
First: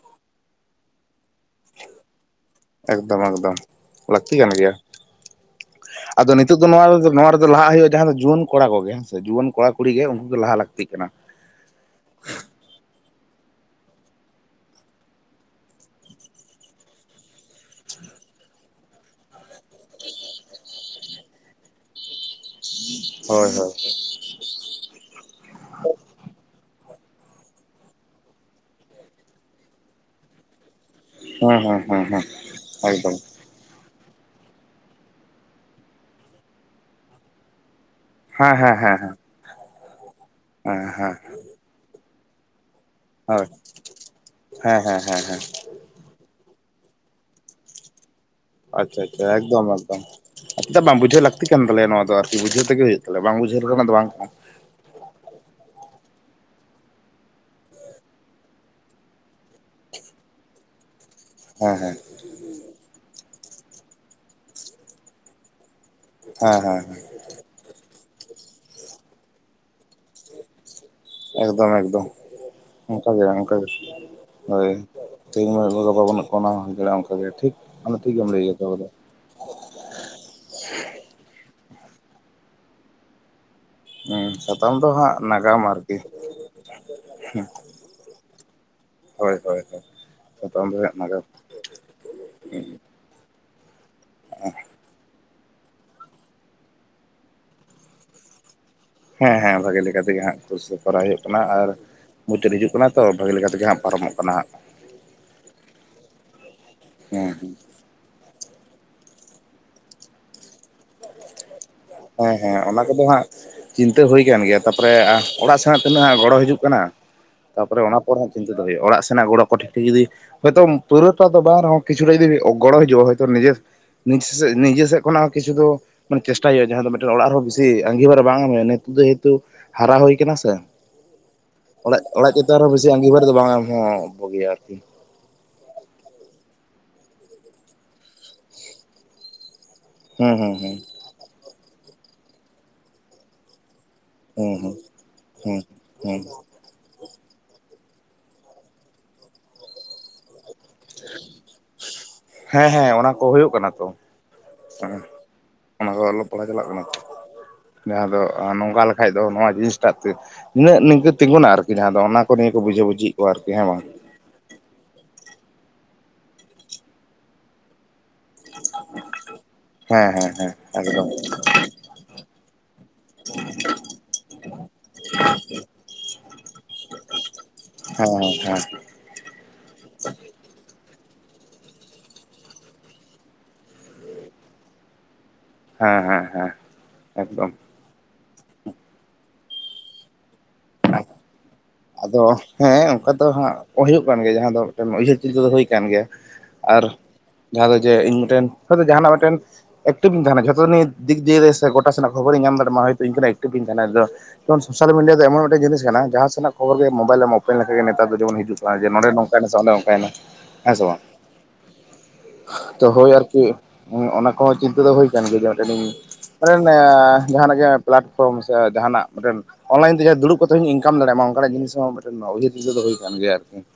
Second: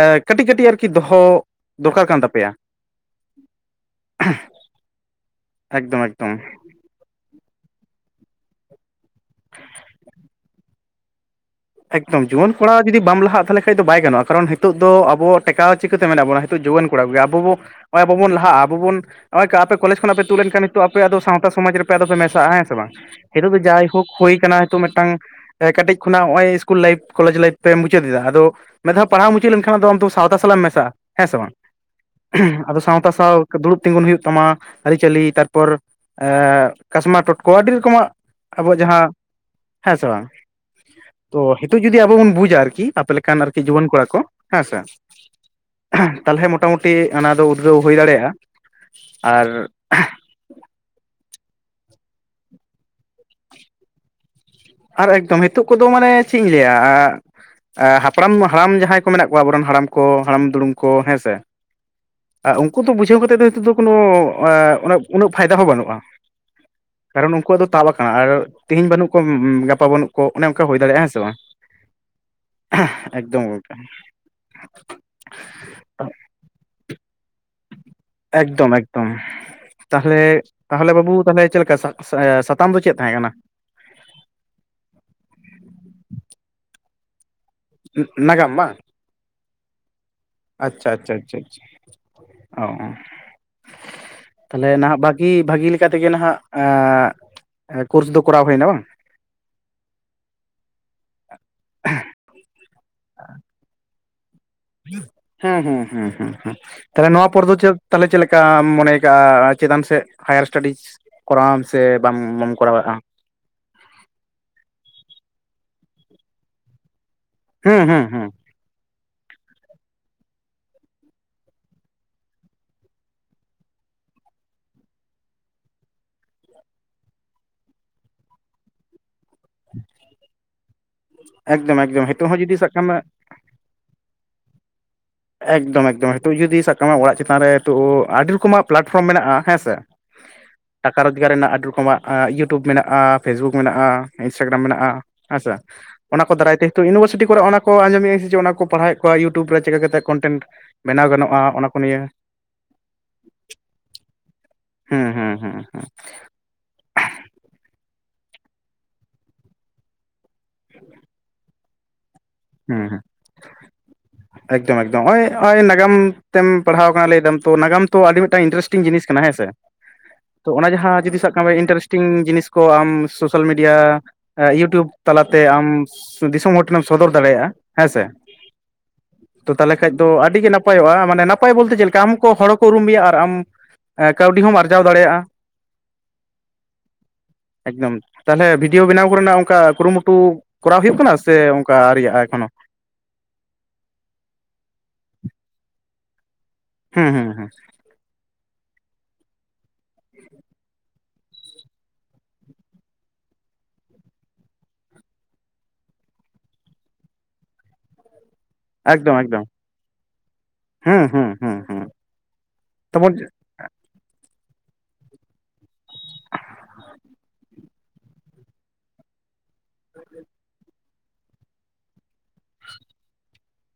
ᱟᱸ ᱠᱟᱹᱴᱤᱡ ᱠᱟᱹᱴᱤᱡ ᱟᱨᱠᱤ ᱫᱚᱦᱚ ᱫᱚᱨᱠᱟᱨ ᱠᱟᱱ ᱛᱟᱯᱮᱭᱟ᱾ ᱮᱠᱫᱚᱢ ᱮᱠᱫᱚᱢ ᱞᱟᱹᱠᱛᱤ ᱠᱟᱱ ᱜᱮᱭᱟ ᱾ ᱮᱠᱫᱚᱢ ᱟᱫᱚ ᱮᱠᱫᱚᱢ ᱱᱤᱛᱚᱜ ᱫᱚ ᱱᱚᱣᱟ ᱨᱮᱫᱚ, ᱱᱚᱣᱟ ᱨᱮᱫᱚ ᱞᱟᱦᱟᱜ ᱦᱩᱭᱩᱜ ᱡᱟᱦᱟᱸ ᱫᱚ ᱡᱩᱣᱟᱹᱱ ᱠᱚᱲᱟ ᱠᱚᱜᱮ ᱦᱮᱸ ᱥᱮ ᱡᱩᱣᱟᱹᱱ ᱠᱚᱲᱟ ᱠᱩᱲᱤ ᱜᱮ ᱩᱱᱠᱩ ᱫᱚ ᱞᱟᱦᱟ ᱞᱟᱹᱠᱛᱤᱜ ᱠᱟᱱᱟ ᱾ ᱮᱠᱫᱚᱢ ᱡᱩᱣᱟᱹᱱ ᱠᱚᱲᱟ ᱡᱩᱫᱤ ᱵᱟᱢ ᱞᱟᱦᱟᱜ ᱛᱟᱦᱞᱮ ᱠᱷᱟᱡ ᱫᱚ ᱵᱟᱭ ᱜᱟᱱᱚᱜᱼᱟ, ᱠᱟᱨᱚᱱ ᱦᱤᱛᱩᱜ ᱫᱚ ᱟᱵᱚ ᱴᱮᱠᱟᱣ ᱪᱤᱠᱟᱹᱛᱮ ᱢᱮᱱᱟᱜ ᱵᱚᱱᱟ ᱡᱩᱣᱟᱹᱱ ᱠᱚᱲᱟ ᱠᱚ ᱜᱮ ᱟᱵᱚ ᱵᱚ ᱞᱟᱦᱟᱜ-ᱟ ᱟᱵᱚ ᱵᱚᱱ ᱱᱚᱜ-ᱚᱭ ᱠᱟ ᱟᱯᱮ ᱠᱚᱞᱮᱡᱽ ᱠᱷᱚᱱᱟᱜ ᱯᱮ ᱛᱩᱜ ᱞᱮᱱᱠᱷᱟᱱ ᱱᱤᱛᱚᱜ ᱟᱯᱮᱭᱟᱜ ᱫᱚ ᱥᱟᱶᱛᱟ ᱥᱚᱢᱟᱡ ᱨᱮᱯᱮ ᱟᱫᱚ ᱯᱮ ᱢᱮᱥᱟᱜ-ᱟ ᱦᱮᱸ ᱥᱮ ᱵᱟᱝ᱾ ᱦᱳᱭ ᱱᱤᱛᱩᱜ ᱫᱚ ᱦᱳᱭ ᱡᱟᱭᱦᱩᱠ ᱦᱩᱭ ᱟᱠᱟᱱᱟ ᱱᱤᱛᱩ ᱢᱤᱫᱴᱟᱝ ᱠᱟᱹᱴᱤᱡ ᱠᱷᱚᱱᱟᱜ ᱚᱜᱼᱚᱭ ᱤᱥᱠᱩᱞ ᱞᱟᱭᱤᱯ ᱠᱚᱮᱡᱽ ᱞᱟᱭᱤᱯ ᱯᱮ ᱢᱩᱪᱟᱹᱫ ᱮᱫᱟ, ᱟᱫᱚ ᱢᱤᱫᱷᱟᱣ ᱯᱟᱲᱦᱟᱢ ᱢᱩᱪᱟᱹᱫ ᱞᱮᱱᱠᱷᱟᱱ ᱟᱫᱚ ᱟᱢᱫᱚ ᱥᱟᱶᱛᱟ ᱥᱟᱞᱟᱜ ᱮᱢ ᱢᱮᱥᱟᱜ-ᱟ ᱾ ᱦᱮᱸ ᱥᱮ ᱵᱟᱝ, ᱦᱮᱸ ᱦᱮᱸ ᱦᱮᱸ ᱟᱫᱚ ᱥᱟᱶᱛᱟ ᱮᱠᱫᱚᱢ ᱥᱟᱶ ᱫᱩᱲᱩᱵ ᱛᱤᱸᱜᱩᱱ ᱦᱩᱭᱩᱜ ᱛᱟᱢᱟ ᱟᱹᱨᱤᱪᱟᱹᱞᱤ ᱛᱟᱨ ᱯᱚᱨ ᱠᱟᱥᱢᱟ ᱴᱚᱴᱠᱚ ᱟᱹᱰᱤ ᱨᱚᱠᱚᱢᱟᱜ ᱦᱮᱸ ᱦᱮᱸ ᱟᱵᱚᱣᱟᱜ ᱡᱟᱦᱟᱸ, ᱦᱮᱸ ᱦᱮᱸ ᱥᱮ ᱵᱟᱝ ᱾ ᱦᱮᱸ ᱦᱮᱸ ᱾ ᱛᱚ ᱦᱤᱛᱩᱜ ᱡᱩᱫᱤ ᱟᱵᱚ ᱵᱚᱱ ᱵᱩᱡᱟ ᱟᱨᱠᱤ ᱟᱯᱮ ᱞᱮᱠᱟᱱ ᱦᱳᱭ ᱟᱨᱠᱤ ᱡᱩᱣᱟᱹᱱ ᱠᱚᱲᱟ ᱠᱚ ᱦᱮᱸᱥᱮ ᱦᱮᱸ ᱦᱮᱸ ᱦᱮᱸ ᱦᱮᱸ ᱛᱟᱦᱞᱮ ᱢᱚᱴᱟ ᱢᱩᱴᱤ ᱚᱱᱟ ᱫᱚ ᱩᱫᱽᱜᱟᱹᱣ ᱦᱩᱭ ᱫᱟᱲᱮᱭᱟᱜᱼᱟ ᱾ ᱟᱪᱪᱷᱟ ᱟᱪᱷᱟ ᱮᱠᱫᱚᱢ ᱮᱠ ᱪᱮᱫᱟᱜ ᱵᱟᱢ ᱵᱩᱡᱷᱟᱹᱣ ᱞᱟᱹᱠᱛᱤ ᱠᱟᱱ ᱛᱟᱞᱮᱭᱟ ᱱᱚᱣᱟ ᱫᱚ ᱟᱨᱠᱤ ᱵᱩᱡᱷᱟᱹᱣ ᱛᱮᱜᱮ ᱦᱩᱭᱩᱜ ᱛᱟᱞᱮᱭᱟ ᱵᱟᱝ ᱵᱩᱡᱷᱟᱹᱣ ᱠᱷᱟᱱ ᱫᱚ ᱵᱟᱝ ᱠᱟᱱᱟ ᱾ ᱟᱨ ᱮᱠᱫᱚᱢ ᱱᱤᱛᱚᱜ ᱠᱚᱫᱚ ᱢᱟᱱᱮ ᱪᱮᱫ ᱤᱧ ᱞᱟᱹᱭᱟ ᱟ, ᱦᱟᱯᱲᱟᱢ ᱦᱟᱲᱟᱢ ᱡᱟᱦᱟᱸᱭ ᱠᱚ ᱢᱮᱱᱟᱜ ᱠᱚᱣᱟ ᱟᱵᱚᱨᱮᱱ ᱦᱟᱲᱟᱢ ᱠᱚ, ᱦᱟᱲᱟᱢ ᱫᱩᱲᱩᱢ ᱠᱚ ᱦᱮᱸ ᱦᱮᱸ ᱦᱮᱸ ᱾ ᱟ ᱩᱱᱠᱩ ᱫᱚ ᱵᱩᱡᱷᱟᱹᱣ ᱠᱟᱛᱮᱫ ᱫᱚ ᱱᱤᱛᱚᱜ ᱫᱚ ᱠᱚᱱᱚ ᱟᱹ ᱩᱱᱟᱹᱜ ᱯᱷᱟᱭᱫᱟ ᱦᱚᱸ ᱵᱟᱹᱱᱩᱜᱼᱟ᱾ ᱦᱮᱸ ᱦᱮᱸ ᱦᱮᱸ ᱾ ᱠᱟᱨᱚᱱ ᱩᱱᱠᱩᱣᱟᱜ ᱫᱚ ᱛᱟᱵ ᱟᱠᱟᱱᱟ ᱟᱨ ᱛᱮᱦᱤᱸᱧ ᱵᱟᱹᱱᱩᱜ ᱠᱚ ᱜᱟᱯᱟ ᱵᱟᱹᱱᱩᱜ ᱠᱚ ᱚᱱᱮ ᱚᱱᱠᱟ ᱦᱩᱭ ᱫᱟᱲᱮᱭᱟᱜᱼᱟ ᱦᱮᱸ ᱥᱮ ᱵᱟᱝ ᱮᱠᱫᱚᱢ ᱮᱠᱫᱚᱢ ᱚᱱᱠᱟ ᱜᱮ ᱮᱠᱫᱚᱢ ᱚᱱᱠᱟ ᱜᱮ ᱜᱚᱝᱠᱮ ᱦᱚᱭ ᱾ ᱛᱮᱦᱮᱧ [unintelligible] ᱵᱟᱱᱩᱜ ᱠᱚ ᱜᱟᱵᱟ [unintelligible] ᱦᱚᱭᱫᱟᱲᱮᱭᱟᱜᱼᱟ ᱴᱷᱤᱠ ᱟᱢ ᱴᱷᱤᱠ ᱜᱮᱢ ᱞᱟᱹᱭ ᱡᱚᱛᱚ ᱠᱟᱫᱟ ᱮᱠᱫᱚᱢ ᱵᱚᱞᱮ᱾ ᱮᱠᱫᱚᱢ ᱛᱟᱦᱚᱞᱮ ᱛᱟᱦᱚᱞᱮ ᱵᱟᱹᱵᱩ ᱛᱟᱦᱚᱞᱮ ᱪᱮᱫ ᱞᱮᱠᱟ ᱥᱟ ᱥᱟᱛᱟᱢ ᱫᱚ ᱪᱮᱫ ᱛᱟᱦᱮᱸ ᱠᱟᱱᱟ? ᱦᱮᱸ ᱥᱟᱛᱟᱢ ᱫᱚ ᱦᱟᱸᱜ ᱱᱟᱜᱟᱢ ᱟᱨᱠᱤ ᱾ ᱱᱟ--ᱱᱟᱜᱟᱢ ᱵᱟᱝ ᱾ ᱦᱚᱭ ᱦᱚᱭ ᱦᱚᱭ ᱟᱪᱪᱷᱟ ᱟᱪᱪᱷᱟ ᱚᱸᱻ ᱛᱟᱦᱞᱮ ᱱᱷᱟᱜ ᱵᱟ ᱠᱤ ᱵᱷᱟᱹᱜᱤ ᱞᱮᱠᱟ ᱛᱮᱜᱮ ᱱᱷᱟᱜ ᱮᱸᱻ ᱠᱳᱨᱥ ᱫᱚ ᱠᱚᱨᱟᱣ ᱦᱩᱭ ᱮᱱᱟ ᱵᱟᱝ ᱾ ᱦᱮᱸ ᱦᱮᱸ ᱵᱷᱟᱹᱜᱤ ᱞᱮᱠᱟ ᱛᱮᱜᱮ ᱦᱟᱸᱜ ᱠᱳᱨᱥ ᱫᱚ ᱠᱚᱨᱟᱣ ᱦᱩᱭᱩᱜ ᱠᱟᱱᱟ ᱟᱨ ᱢᱩᱪᱟᱹᱫ ᱦᱤᱡᱩᱜ ᱠᱟᱱᱟ ᱛᱚ ᱵᱷᱟᱹᱜᱤ ᱞᱮᱠᱟ ᱛᱮᱜᱮ ᱦᱟᱸᱜ ᱯᱟᱨᱚᱢᱚᱜ ᱠᱟᱱᱟ ᱦᱟᱸᱜ ᱦᱩᱸ ᱦᱩᱸ ᱦᱩᱸ ᱦᱩᱸ ᱦᱩᱸᱸ ᱛᱟᱦᱞᱮ ᱱᱚᱣᱟ ᱦᱮᱸ ᱯᱚᱨᱫᱚ ᱪᱮᱫ ᱛᱟᱦᱚᱞᱮ ᱪᱮᱫ ᱞᱮᱠᱟᱢ ᱢᱚᱱᱮᱭ ᱠᱟᱜᱼᱟ ᱪᱮᱛᱟᱱ ᱥᱮᱫ ᱦᱟᱭᱟᱨ ᱥᱴᱟᱰᱤᱡᱽ ᱾ ᱠᱚᱨᱟᱣᱟᱢ ᱥᱮ ᱵᱟᱢ ᱦᱮᱸ ᱦᱮᱸ ᱵᱟᱢ ᱦᱮᱸ ᱠᱚᱨᱟᱣᱟ ᱚᱱᱟ ᱟᱨᱦᱚᱸ᱾ ᱠᱚᱫᱚ ᱦᱟᱸᱜ ᱪᱤᱱᱛᱟᱹ ᱦᱩᱭ ᱟᱠᱟᱱ ᱜᱮᱭᱟ ᱛᱟᱯᱚᱨᱮ ᱟᱨ ᱚᱲᱟᱜ ᱥᱮᱱᱟᱜ ᱛᱤᱱᱟᱹᱜ ᱦᱟᱸᱜ ᱜᱚᱲᱚ ᱦᱤᱡᱩᱜ ᱠᱟᱱᱟ ᱾ ᱛᱟᱯᱚᱨᱮ ᱦᱩᱸ ᱚᱱᱟ ᱦᱩᱸ ᱯᱚᱨ ᱦᱩᱸ ᱦᱚᱸ ᱪᱤᱱᱛᱟᱹ ᱫᱚ ᱦᱩᱭᱩᱜᱼᱟ ᱚᱲᱟᱜ ᱥᱮᱱᱟᱜ ᱜᱚᱲᱚ ᱠᱚ ᱴᱷᱤᱠ ᱴᱷᱟᱠ ᱡᱩᱫᱤ ᱦᱚᱭᱛᱚ ᱯᱩᱨᱟᱹ ᱴᱟᱜ ᱵᱟᱝ ᱨᱮ ᱦᱚᱸ ᱠᱤᱪᱷᱩ ᱞᱟᱹᱜᱤᱫ ᱡᱩᱫᱤ ᱜᱚᱲᱚ ᱦᱤᱡᱩᱜᱼᱟ ᱦᱚᱭᱛᱚ ᱱᱤᱡᱮ ᱱᱤᱡᱮ ᱥᱮ ᱱᱤᱡᱮ ᱥᱮᱫ ᱠᱷᱚᱱᱟᱜ ᱦᱚᱸ ᱠᱤᱪᱷᱩ ᱫᱚ ᱢᱟᱱᱮ ᱪᱮᱥᱴᱟᱭ ᱦᱩᱭᱩᱜᱼᱟ ᱾ ᱡᱟᱦᱟᱸ ᱫᱚ ᱢᱤᱫᱴᱮᱱ ᱚᱲᱟᱜ ᱨᱮᱦᱚᱸ ᱵᱤᱥᱤ ᱟᱸᱜᱤᱵᱷᱟᱨᱟ ᱵᱟᱝ ᱮᱢ ᱱᱤᱛᱚᱜ ᱫᱚ ᱡᱮᱦᱮᱛᱩ ᱦᱟᱨᱟ ᱦᱩᱭ ᱟᱠᱟᱱᱟ ᱥᱮ ᱾ ᱮᱠᱫᱚᱢ ᱚᱲᱟᱜ ᱮᱠᱫᱚᱢ ᱱᱤᱛᱚᱜ ᱚᱲᱟᱜ ᱦᱚᱸ ᱪᱮᱛᱟᱱ ᱡᱩᱫᱤ ᱥᱟᱵ ᱨᱮᱦᱚᱸ ᱠᱟᱜ ᱵᱮᱥᱤ ᱢᱮ ᱟᱺᱜᱤᱵᱷᱟᱨ ᱫᱚ ᱵᱟᱝ ᱮᱢ ᱦᱚᱸ ᱠᱚᱜᱮᱭᱟ ᱟᱨᱠᱤ ᱾ ᱮᱠᱫᱚᱢ ᱮᱠᱫᱚᱢ ᱱᱤᱛᱚᱜ ᱡᱩᱫᱤ ᱥᱟᱵ ᱠᱟᱜ ᱢᱮ ᱚᱲᱟᱜ ᱪᱮᱛᱟᱱ ᱨᱮ ᱱᱤᱛᱚᱜ ᱟᱹᱰᱤ ᱨᱚᱠᱚᱢᱟᱜ ᱯᱞᱟᱴᱯᱷᱨᱚᱢ ᱢᱮᱱᱟᱜᱼᱟ ᱦᱮᱸ ᱥᱮ ᱾ ᱦᱩᱸ ᱦᱩᱸ ᱦᱩᱸ ᱾ ᱴᱟᱠᱟ ᱨᱚᱡᱽᱜᱟᱨ ᱨᱮᱱᱟᱜ ᱟᱹᱰᱤ ᱨᱚᱠᱚᱢᱟᱜ ᱤᱭᱩᱴᱩᱵᱽ ᱢᱮᱱᱟᱜᱼᱟ ᱯᱷᱮᱥᱵᱩᱠ ᱢᱮᱱᱟᱜᱼᱟ ᱾ ᱤᱱᱥᱴᱟᱜᱨᱟᱢ ᱦᱩᱸ ᱦᱩᱸ ᱢᱮᱱᱟᱜᱼᱟ ᱦᱮᱸᱥᱮ ᱦᱩᱸ ᱦᱩᱸ ᱚᱱᱟ ᱠᱚ ᱫᱟᱨᱟᱭ ᱛᱮ ᱛᱚ ᱤᱭᱩᱱᱤᱵᱷᱟᱨᱥᱤᱴᱤ ᱠᱚᱨᱮ ᱚᱱᱟ ᱠᱚ ᱟᱸᱡᱚᱢᱮᱫ ᱤᱧ ᱡᱮ ᱚᱱᱟ ᱯᱟᱲᱦᱟᱣᱮᱫ ᱠᱚᱣᱟ ᱤᱭᱩᱴᱩᱵᱽ ᱨᱮ ᱪᱤᱠᱟᱹ ᱠᱟᱛᱮ ᱠᱚᱱᱴᱮᱱᱴ ᱵᱮᱱᱟᱣ ᱜᱟᱱᱚᱜᱼᱟ ᱚᱱᱟᱠᱚ ᱱᱤᱭᱟᱹ ᱾ ᱦᱮᱸ ᱦᱮᱸ ᱚᱱᱟ ᱠᱚ ᱦᱩᱭᱩᱜ ᱠᱟᱱᱟ ᱛᱚ ᱦᱩᱸ ᱦᱩᱸ ᱦᱩᱸ [unintelligible] ᱚᱱᱟ ᱠᱚ ᱟᱞᱚ [unintelligible] ᱪᱟᱞᱟᱜ ᱠᱟᱱᱟ ᱛᱚ ᱡᱟᱦᱟᱸ ᱫᱚ ᱱᱚᱝᱠᱟ ᱞᱮᱠᱷᱟᱡ ᱫᱚ ᱱᱚᱣᱟ ᱡᱤᱱᱤᱥᱴᱟᱜ ᱛᱮ ᱤᱱᱟᱹᱜ ᱱᱤᱠᱟᱹ ᱛᱤᱸᱜᱩᱱᱟ ᱟᱨᱠᱤ ᱡᱟᱦᱟᱸ ᱫᱚ ᱚᱱᱟ ᱠᱚ ᱱᱤᱭᱟᱹ ᱦᱩᱸ ᱵᱩᱡᱷᱟᱹᱣ ᱦᱩᱸ ᱵᱩᱡᱷᱤ ᱭᱮᱫ ᱠᱚᱶᱟ ᱟᱨᱠᱤ ᱦᱮᱸ ᱵᱟᱝ ᱾ ᱮᱠᱫᱚᱢ ᱮᱠᱫᱚᱢ ᱱᱚᱜᱼᱚᱭ ᱱᱚᱜᱼᱚᱭ ᱱᱟᱜᱟᱢ ᱛᱮᱢ ᱯᱟᱲᱦᱟᱣ ᱟᱠᱟᱱᱟ ᱞᱟᱹᱭ ᱮᱫᱟᱢ ᱛᱚ ᱱᱟᱜᱟᱢ ᱛᱚ ᱟᱹᱰᱤ ᱢᱤᱫᱴᱟᱹᱝ ᱤᱱᱴᱟᱨᱮᱥᱴᱤᱝ ᱡᱤᱱᱤᱥ ᱠᱟᱱᱟ ᱦᱮᱸᱥᱮ ᱦᱮᱸ ᱦᱮᱸ ᱦᱮᱸ ᱛᱚ ᱚᱱᱟ ᱡᱟᱦᱟᱸ ᱮᱠᱫᱚᱢ ᱡᱩᱫᱤ ᱥᱟᱵ ᱠᱟᱜ ᱢᱮ ᱤᱱᱴᱟᱨᱮᱥᱴ ᱴᱤᱝ ᱡᱤᱱᱤᱥ ᱠᱚ ᱟᱢ ᱥᱳᱥᱟᱞ ᱢᱤᱰᱤᱭᱟ, ᱤᱭᱩᱴᱩᱵᱽ ᱛᱟᱞᱟᱛᱮ ᱟᱢ ᱫᱤᱥᱚᱢ ᱦᱚᱲ ᱴᱷᱮᱱᱮᱢ ᱥᱚᱫᱚᱨ ᱫᱟᱲᱮᱭᱟᱜᱼᱟ ᱾ ᱦᱮᱸ ᱦᱮᱸ ᱦᱮᱸ ᱾ ᱛᱚ ᱛᱟᱦᱚᱞᱮ ᱠᱷᱟᱡ ᱫᱚ ᱟᱹᱰᱤᱜᱮ ᱱᱟᱯᱟᱭᱚᱜᱼᱟ ᱢᱟᱱᱮ ᱱᱟᱯᱟᱭ ᱵᱚᱞᱛᱮ ᱪᱮᱫ ᱞᱮᱠᱟ ᱟᱢ ᱠᱚ ᱦᱚᱲ ᱠᱚ ᱩᱨᱩᱢᱮᱭᱟ ᱟᱨ ᱟᱢ ᱠᱟᱹᱣᱰᱤ ᱦᱚᱢ ᱟᱨᱡᱟᱣ ᱫᱟᱲᱮᱭᱟᱜᱼᱟ ᱾ ᱦᱮᱸ ᱦᱮᱸ ᱦᱮᱸ ᱮᱠᱫᱚᱢ ᱾ ᱮᱠᱫᱚᱢ ᱛᱟᱦᱚᱞᱮ ᱵᱷᱤᱰᱭᱳ ᱵᱮᱱᱟᱣ ᱠᱚᱨᱮᱱᱟᱜ ᱚᱱᱠᱟ ᱠᱩᱨᱩᱢᱩᱴᱩ ᱠᱚᱨᱟᱣ ᱦᱩᱭᱩᱜ ᱠᱟᱱᱟ, ᱥᱮ ᱚᱱ ᱟᱫᱚ ᱦᱮᱸ ᱚᱱᱠᱟ ᱫᱚ ᱦᱟᱸᱜ ᱦᱩᱭᱩᱜ ᱠᱟᱱ ᱜᱮᱭᱟ ᱡᱟᱦᱟᱸ ᱫᱚ ᱢᱤᱫᱴᱮᱱ ᱩᱭᱦᱟᱹᱨ ᱪᱤᱡᱽ ᱫᱚ ᱦᱩᱭ ᱟᱠᱟᱱ ᱜᱮᱭᱟ ᱾ ᱟᱨ ᱦᱩᱸ ᱦᱩᱸ ᱦᱩᱸ ᱡᱟᱦᱟᱸ ᱫᱚ ᱡᱮ ᱤᱧ ᱢᱤᱫᱴᱮᱱ ᱦᱚᱭ ᱛᱚ ᱡᱟᱦᱟᱸᱱᱟᱜ ᱢᱤᱫᱴᱮᱱ‌ ᱮᱠᱴᱤᱵ ᱤᱧ ᱛᱟᱦᱮᱸᱱᱟ ᱡᱷᱚᱛᱚ ᱱᱤ ᱫᱤᱠ ᱫᱤᱭᱮ ᱥᱮ ᱜᱚᱴᱟ ᱥᱮᱱᱟᱜ ᱠᱷᱚᱵᱚᱨᱤᱧ ᱧᱟᱢ ᱫᱟᱲᱮᱭᱟᱜ ᱢᱟ ᱦᱚᱭᱛᱳ ᱤᱧ ᱠᱷᱚᱱᱟᱜ ᱮᱠᱴᱤᱵᱷ ᱜᱤᱧ ᱛᱟᱦᱮᱱᱟ ᱟᱫᱚ ᱡᱮᱢᱚᱱ ᱥᱳᱥᱟᱞ ᱢᱤᱰᱤᱭᱟ ᱫᱚ ᱮᱢᱚᱱ ᱢᱤᱫᱴᱮᱱ ᱡᱤᱱᱤᱥ ᱠᱟᱱᱟ ᱡᱟᱦᱟᱸ ᱥᱮᱱᱟᱜ ᱠᱷᱚᱵᱚᱨ ᱜᱮ ᱢᱳᱵᱟᱭᱤᱞ ᱮᱢ ᱚᱯᱮᱱ ᱞᱮᱠᱷᱟᱱ ᱜᱮ ᱱᱮᱛᱟᱨ ᱫᱚ ᱡᱮᱢᱚᱱ ᱦᱤᱡᱩᱜ ᱟ ᱡᱮ ᱱᱚᱰᱮ ᱮᱠᱫᱚᱢ ᱮᱠᱫᱚᱢ ᱱᱚᱝᱠᱟᱭᱮᱱᱟ ᱚᱱᱮ ᱚᱱᱠᱟᱭᱮᱱᱟ ᱦᱮᱸ ᱥᱮ ᱵᱟᱝ ᱦᱩᱸ ᱾ ᱦᱩᱸ ᱦᱩᱸ ᱦᱩᱸ ᱛᱚ ᱦᱚᱭ ᱛᱟᱯᱚᱨ ᱟᱨᱠᱤ ᱚᱱᱟ ᱠᱚᱦᱚᱸ ᱪᱤᱱᱛᱟᱹ ᱫᱚ ᱦᱩᱭ ᱟᱠᱟᱱ ᱜᱮᱭᱟ ᱡᱮ [unintelligible] [unintelligible] ᱡᱟᱦᱟᱸᱱᱟᱜ ᱜᱮ ᱯᱞᱟᱴᱯᱷᱨᱚᱢ ᱥᱮ ᱡᱟᱦᱟᱸᱱᱟᱜ ᱢᱤᱫᱴᱮᱱ ᱚᱱᱞᱟᱭᱤᱱ ᱛᱮ ᱡᱟᱦᱟᱸ ᱫᱩᱲᱩᱵ ᱫᱩᱲᱩᱵ ᱠᱟᱛᱮ ᱦᱚᱸᱧ ᱤᱱᱠᱟᱢ ᱫᱟᱲᱮᱭᱟᱜᱼᱟ ᱢᱟ ᱚᱱᱠᱟ ᱡᱤᱱᱤᱥ ᱦᱚᱸ ᱢᱤᱫᱴᱮᱱ ᱩᱭᱦᱟᱹᱨ ᱫᱤᱥᱟᱹ ᱫᱚ ᱦᱩᱭ ᱟᱠᱟᱱ ᱜᱮᱭᱟ ᱟᱨᱠᱤ ᱾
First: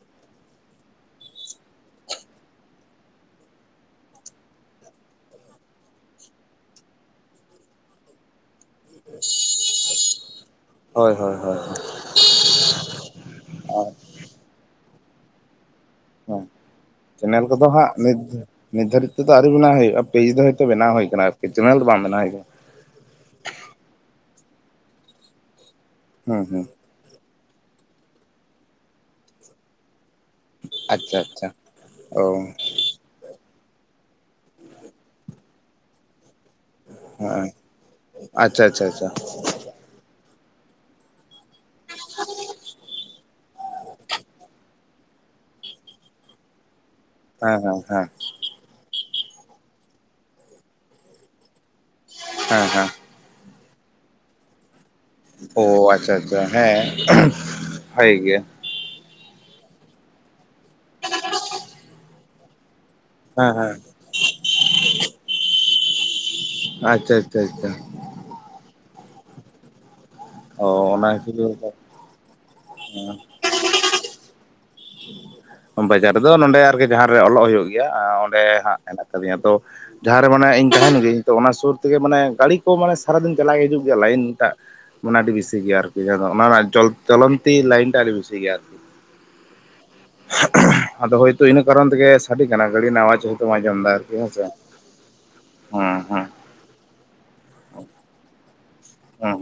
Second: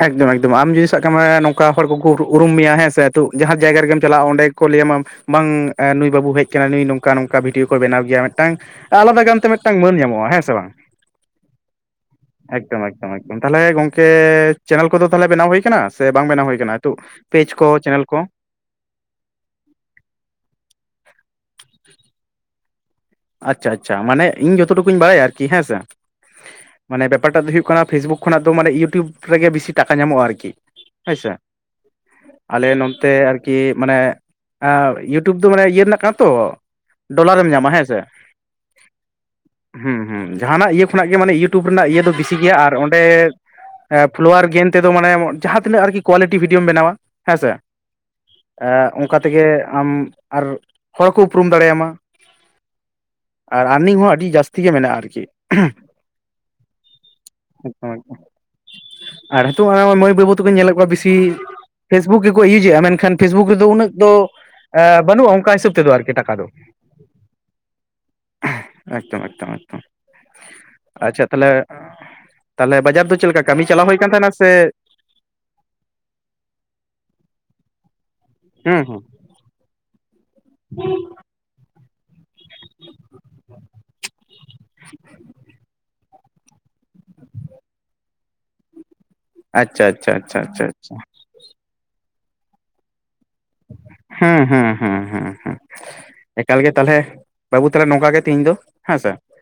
ᱮᱠᱫᱚᱢ ᱮᱠᱫᱚᱢ, ᱟᱢ ᱡᱩᱫᱤ, ᱥᱟᱵ ᱠᱟᱜ ᱢᱟᱭ, ᱱᱚᱝᱠᱟ ᱦᱚᱲ ᱠᱚᱠᱚ, ᱩᱨᱩᱢ ᱢᱮᱭᱟ, ᱦᱮᱸᱥᱮ, ᱡᱟᱦᱟᱸ ᱡᱟᱭᱜᱟ ᱨᱮᱜᱮᱢ ᱪᱟᱞᱟᱜᱼᱟ, ᱚᱸᱰᱮ ᱜᱮᱠᱚ, ᱞᱟᱹᱭ ᱟᱢᱟ ᱾ ᱵᱟᱝ, ᱮᱸ ᱱᱩᱭ ᱵᱟᱹᱵᱩ ᱦᱮᱡ ᱟᱠᱟᱱᱟ, ᱱᱩᱭ ᱱᱚᱝᱠᱟ ᱱᱚᱝᱠᱟ, ᱵᱷᱤᱰᱭᱳ ᱠᱚ, ᱵᱮᱱᱟᱣ ᱜᱮᱭᱟ, ᱢᱤᱫᱴᱟᱝ, ᱟᱞᱟᱫᱟ ᱜᱟᱱ ᱛᱮ, ᱢᱤᱫᱴᱟᱝ ᱢᱟᱹᱱ ᱧᱟᱢᱚᱜᱼᱟ, ᱦᱮᱸ ᱥᱮ ᱵᱟᱝ? ᱦᱳᱭ ᱦᱳᱭ ᱦᱳᱭ ᱦᱳᱭ᱾ ᱮᱠᱫᱚᱢ ᱮᱠᱫᱚᱢ ᱮᱠᱫᱚᱢ, ᱛᱟᱦᱚᱞᱮ, ᱜᱚᱝᱠᱮ, ᱪᱮᱱᱮᱞ ᱠᱚᱫᱚ, ᱛᱟᱦᱚᱞᱮ ᱵᱮᱱᱟᱣ ᱦᱩᱭ ᱟᱠᱟᱱᱟ, ᱥᱮ ᱵᱟᱝ ᱦᱮᱸ ᱵᱮᱱᱟᱣ ᱦᱩᱭ ᱟᱠᱟᱱᱟ ᱾ ᱱᱤᱛᱚᱜ ᱯᱮᱡᱽ ᱠᱚ, ᱪᱮᱱᱮᱞ ᱠᱚ? ᱱᱤᱛᱫᱷᱟᱨᱤᱡ ᱛᱮ ᱫᱚ, ᱟᱨᱤ ᱵᱮᱱᱟᱣ ᱦᱩᱭᱩᱜᱼᱟ, ᱯᱮᱡᱽ ᱫᱚ ᱾ ᱦᱚᱭ ᱛᱳ, ᱵᱮᱱᱟᱣ ᱦᱩᱭ ᱟᱠᱟᱱᱟ, ᱟᱨᱠᱤ ᱪᱮᱱᱮᱞ ᱫᱚ, ᱵᱟᱝ ᱵᱮᱱᱟᱣ ᱦᱩᱭ ᱟᱠᱟᱱᱟ ᱾ ᱟᱪᱪᱷᱟ ᱟᱪᱪᱷᱟ, ᱢᱟᱱᱮ, ᱤᱧ ᱡᱚᱛᱚ ᱴᱩᱠᱩᱧ ᱵᱟᱲᱟᱭᱟ, ᱟᱨᱠᱤ ᱦᱮᱸ ᱥᱮ ᱾ ᱦᱳᱸ ᱦᱳᱸ ᱾ ᱢᱟᱱᱮ, ᱵᱮᱯᱟᱨᱴᱟᱜ ᱫᱚ, ᱦᱩᱭᱩᱜ ᱠᱟᱱᱟ, ᱯᱷᱮᱥᱵᱩᱠ ᱠᱷᱱᱟᱜ ᱫᱚ, ᱢᱟᱱᱮ, ᱩᱴᱩᱵᱽ ᱨᱮᱜᱮ, ᱵᱮᱥᱤ ᱴᱟᱠᱟ ᱧᱟᱢᱚᱜᱼᱟ, ᱟᱨᱠᱤ ᱾ ᱦᱮᱸ ᱟᱪᱪᱷᱟ ᱥᱮ, ᱟᱪᱪᱷᱟ ᱚ ᱟᱞᱮ ᱚᱱᱛᱮ ᱟᱨᱠ, ᱠᱤ ᱢᱟᱱᱮ, ᱤᱭᱩᱴᱩᱵᱽ ᱫᱚ, ᱢᱟᱱᱮ ᱤᱭᱟᱹ ᱨᱮᱱᱟᱜ ᱠᱟᱱᱟ ᱛᱚ, ᱰᱚᱞᱟᱨᱮᱢ ᱧᱟᱢᱟ, ᱦᱮᱸ ᱥᱮ‌ ᱾ ᱟᱪᱪᱷᱟ, ᱪᱪᱷᱟ ᱟᱪᱪᱷᱟ ᱾ ᱦᱮᱸᱻ ᱦᱩᱸ, ᱡᱟᱦᱟᱸᱱᱟᱜ, ᱤᱭᱟᱹ ᱠᱷᱚᱱᱟᱜ ᱜᱮ, ᱢᱟᱱᱮ ᱤᱭᱩᱴᱩᱵᱽ ᱨᱮᱱᱟᱜ, ᱤᱭᱟᱹ ᱫᱚ, ᱵᱮᱥᱤ ᱜᱮᱭᱟ, ᱟᱨ ᱚᱸᱰᱮ‌, ᱮ ᱯᱷᱞᱳᱣᱟᱨ ᱜᱮᱱ ᱛᱮᱫᱚ, ᱢᱟᱱᱮ ᱡᱟᱦᱟᱸ ᱛᱤᱱᱟᱹᱜ, ᱟᱨᱠᱤ ᱠᱳᱣᱟᱞᱤᱴᱤ, ᱵᱷᱤᱰᱭᱳᱢ ᱵᱮᱱᱟᱣᱟ, ᱦᱮᱸᱥᱮ ᱦᱮᱸᱻ ᱦᱮᱸᱻ ᱦᱮᱸ ᱾ ᱚᱱᱠᱟ ᱛᱮᱜᱮ, ᱟᱢ ᱟᱨ ᱦᱚᱲ ᱠᱚ, ᱩᱯᱨᱩᱢ ᱫᱟᱲᱮ ᱭᱟᱢᱟ ᱾ [unintelligible] ᱦᱮᱸᱻ ᱦᱮᱸ ᱾ ᱟᱨᱱᱤᱝ ᱦᱚᱸ ᱟᱹᱰᱤ ᱡᱟᱹᱥᱛᱤ ᱜᱮ, ᱢᱮᱱᱟᱜᱼᱟ ᱟᱨᱠᱤ ᱾ ᱚ ᱟᱪᱪᱷᱟ, ᱟᱪᱪᱷᱟ, ᱾ ᱦᱮᱸ, ᱵᱷᱟᱜᱮ ᱜᱮᱭᱟ ᱾ ᱟᱨ ᱱᱤᱛᱚᱜ, ᱢᱟᱹᱭ ᱵᱟᱹᱵᱩ, ᱛᱟᱠᱚᱧ ᱧᱮᱞᱮᱫ ᱠᱚᱣᱟ ᱾ ᱵᱮᱥᱤ ᱯᱷᱮᱥᱵᱩᱠ ᱜᱮᱠᱚ, ᱤᱭᱩᱡ ᱮᱫᱼᱟ, ᱢᱮᱱᱠᱷᱟᱱ, ᱦᱮᱸ ᱯᱷᱮᱥᱵᱩᱠ ᱨᱮᱫᱚ, ᱦᱮᱸ ᱩᱱᱟᱹᱜ ᱫᱚ, ᱵᱟᱹᱱᱩᱜᱼᱟ ᱾ ᱚᱱᱠᱟ ᱦᱤᱥᱟᱹᱵ ᱛᱮᱫᱚ, ᱟᱨᱠᱤ ᱴᱟᱠᱟ ᱫᱚ ᱾ ᱟᱼᱪᱪᱷᱟ, ᱪᱪᱷᱟ ᱟᱪᱪᱷᱟ ᱾ ᱮᱠᱫᱚᱢ ᱮᱠᱫᱚᱢ ᱮᱠᱫᱚᱢ, ᱚ ᱚᱱᱟ ᱟᱪᱪᱷᱟ ᱛᱟᱦᱞᱮ, ᱠᱷᱟᱹᱛᱤᱨ ᱛᱟᱦᱞᱮ, ᱵᱟᱡᱟᱨ ᱫᱚ ᱪᱮᱫᱞᱮᱠᱟ? ᱠᱟᱹᱢᱤ ᱪᱟᱞᱟᱣ ᱦᱩᱭ ᱟᱠᱟᱱ, ᱛᱟᱦᱮᱱᱟ ᱥᱮ? ᱵᱟᱡᱟᱨ ᱨᱮᱫᱚ, ᱱᱚᱸᱰᱮ ᱟᱨᱠᱤ ᱡᱟᱦᱟᱸᱨᱮ, ᱚᱞᱚᱜ ᱦᱩᱭᱩᱜ ᱜᱮᱭᱟ ᱾ ᱚᱸᱰᱮ ᱦᱟᱸᱜ, ᱦᱩᱸ ᱦᱩᱸ ᱦᱮᱱᱟᱜ ᱟᱠᱟᱫᱤᱧᱟ ᱛᱚ ᱾ ᱡᱟᱦᱟᱸᱨᱮ ᱢᱟᱱᱮ ᱤᱧ ᱛᱟᱦᱮᱱ ᱜᱤᱭᱟᱧ ᱛᱚ, ᱚᱱᱟ ᱥᱩᱨ ᱛᱮᱜᱮ, ᱢᱟᱱᱮ ᱜᱟᱹᱲᱤ ᱠᱚ, ᱢᱟᱱᱮ ᱥᱟᱨᱟ ᱫᱤᱱ ᱪᱟᱞᱟᱜ ᱦᱤᱡᱩᱜ ᱜᱮᱭᱟ, ᱞᱟᱭᱤᱱ ᱴᱟᱜ ᱾ ᱢᱟᱱᱮ, ᱟᱹᱰᱤ ᱵᱮᱥᱤ ᱜᱮᱭᱟ, ᱟᱨᱠᱤ ᱚᱱᱟ ᱨᱮᱱᱟᱜ, ᱪᱚᱞᱚᱱᱛᱤ ᱞᱟᱭᱤᱱ ᱴᱟ, ᱟᱹᱰᱤ ᱵᱮᱥᱤ ᱜᱮᱭᱟ, ᱟᱨᱠᱤ ᱾ ᱟᱻᱪᱷᱟ, ᱟᱪᱷᱟ ᱟᱪᱷᱟ ᱟᱪᱪᱷᱟ ᱾ ᱛᱚ, ᱤᱱᱟᱹ ᱠᱟᱨᱚᱱ ᱛᱮᱜᱮ, ᱥᱟᱰᱮ ᱠᱟᱱᱟ ᱜᱟᱹᱰᱤ, ᱱᱟᱣᱟ ᱡᱷᱚᱜ ᱛᱚᱢ ᱟᱸᱡᱚᱢ ᱮᱫᱟ, ᱟᱨᱠᱤ ᱦᱩᱸ ᱦᱮᱸᱥᱮ ᱦᱩᱸ ᱦᱩᱸ ᱦᱩᱸ ᱦᱩᱸ ᱾ ᱦᱮᱸᱻᱦᱮᱸ ᱾ ᱮᱠᱟᱞ ᱜᱮ, ᱛᱟᱦᱚᱞᱮ, ᱵᱟᱹᱵᱩ ᱛᱟᱦᱚᱞᱮ, ᱱᱚᱝᱠᱟ ᱜᱮ, ᱛᱤᱦᱤᱧ ᱫᱚ, ᱦᱮᱸᱥᱮ ᱾ ᱦᱩᱸ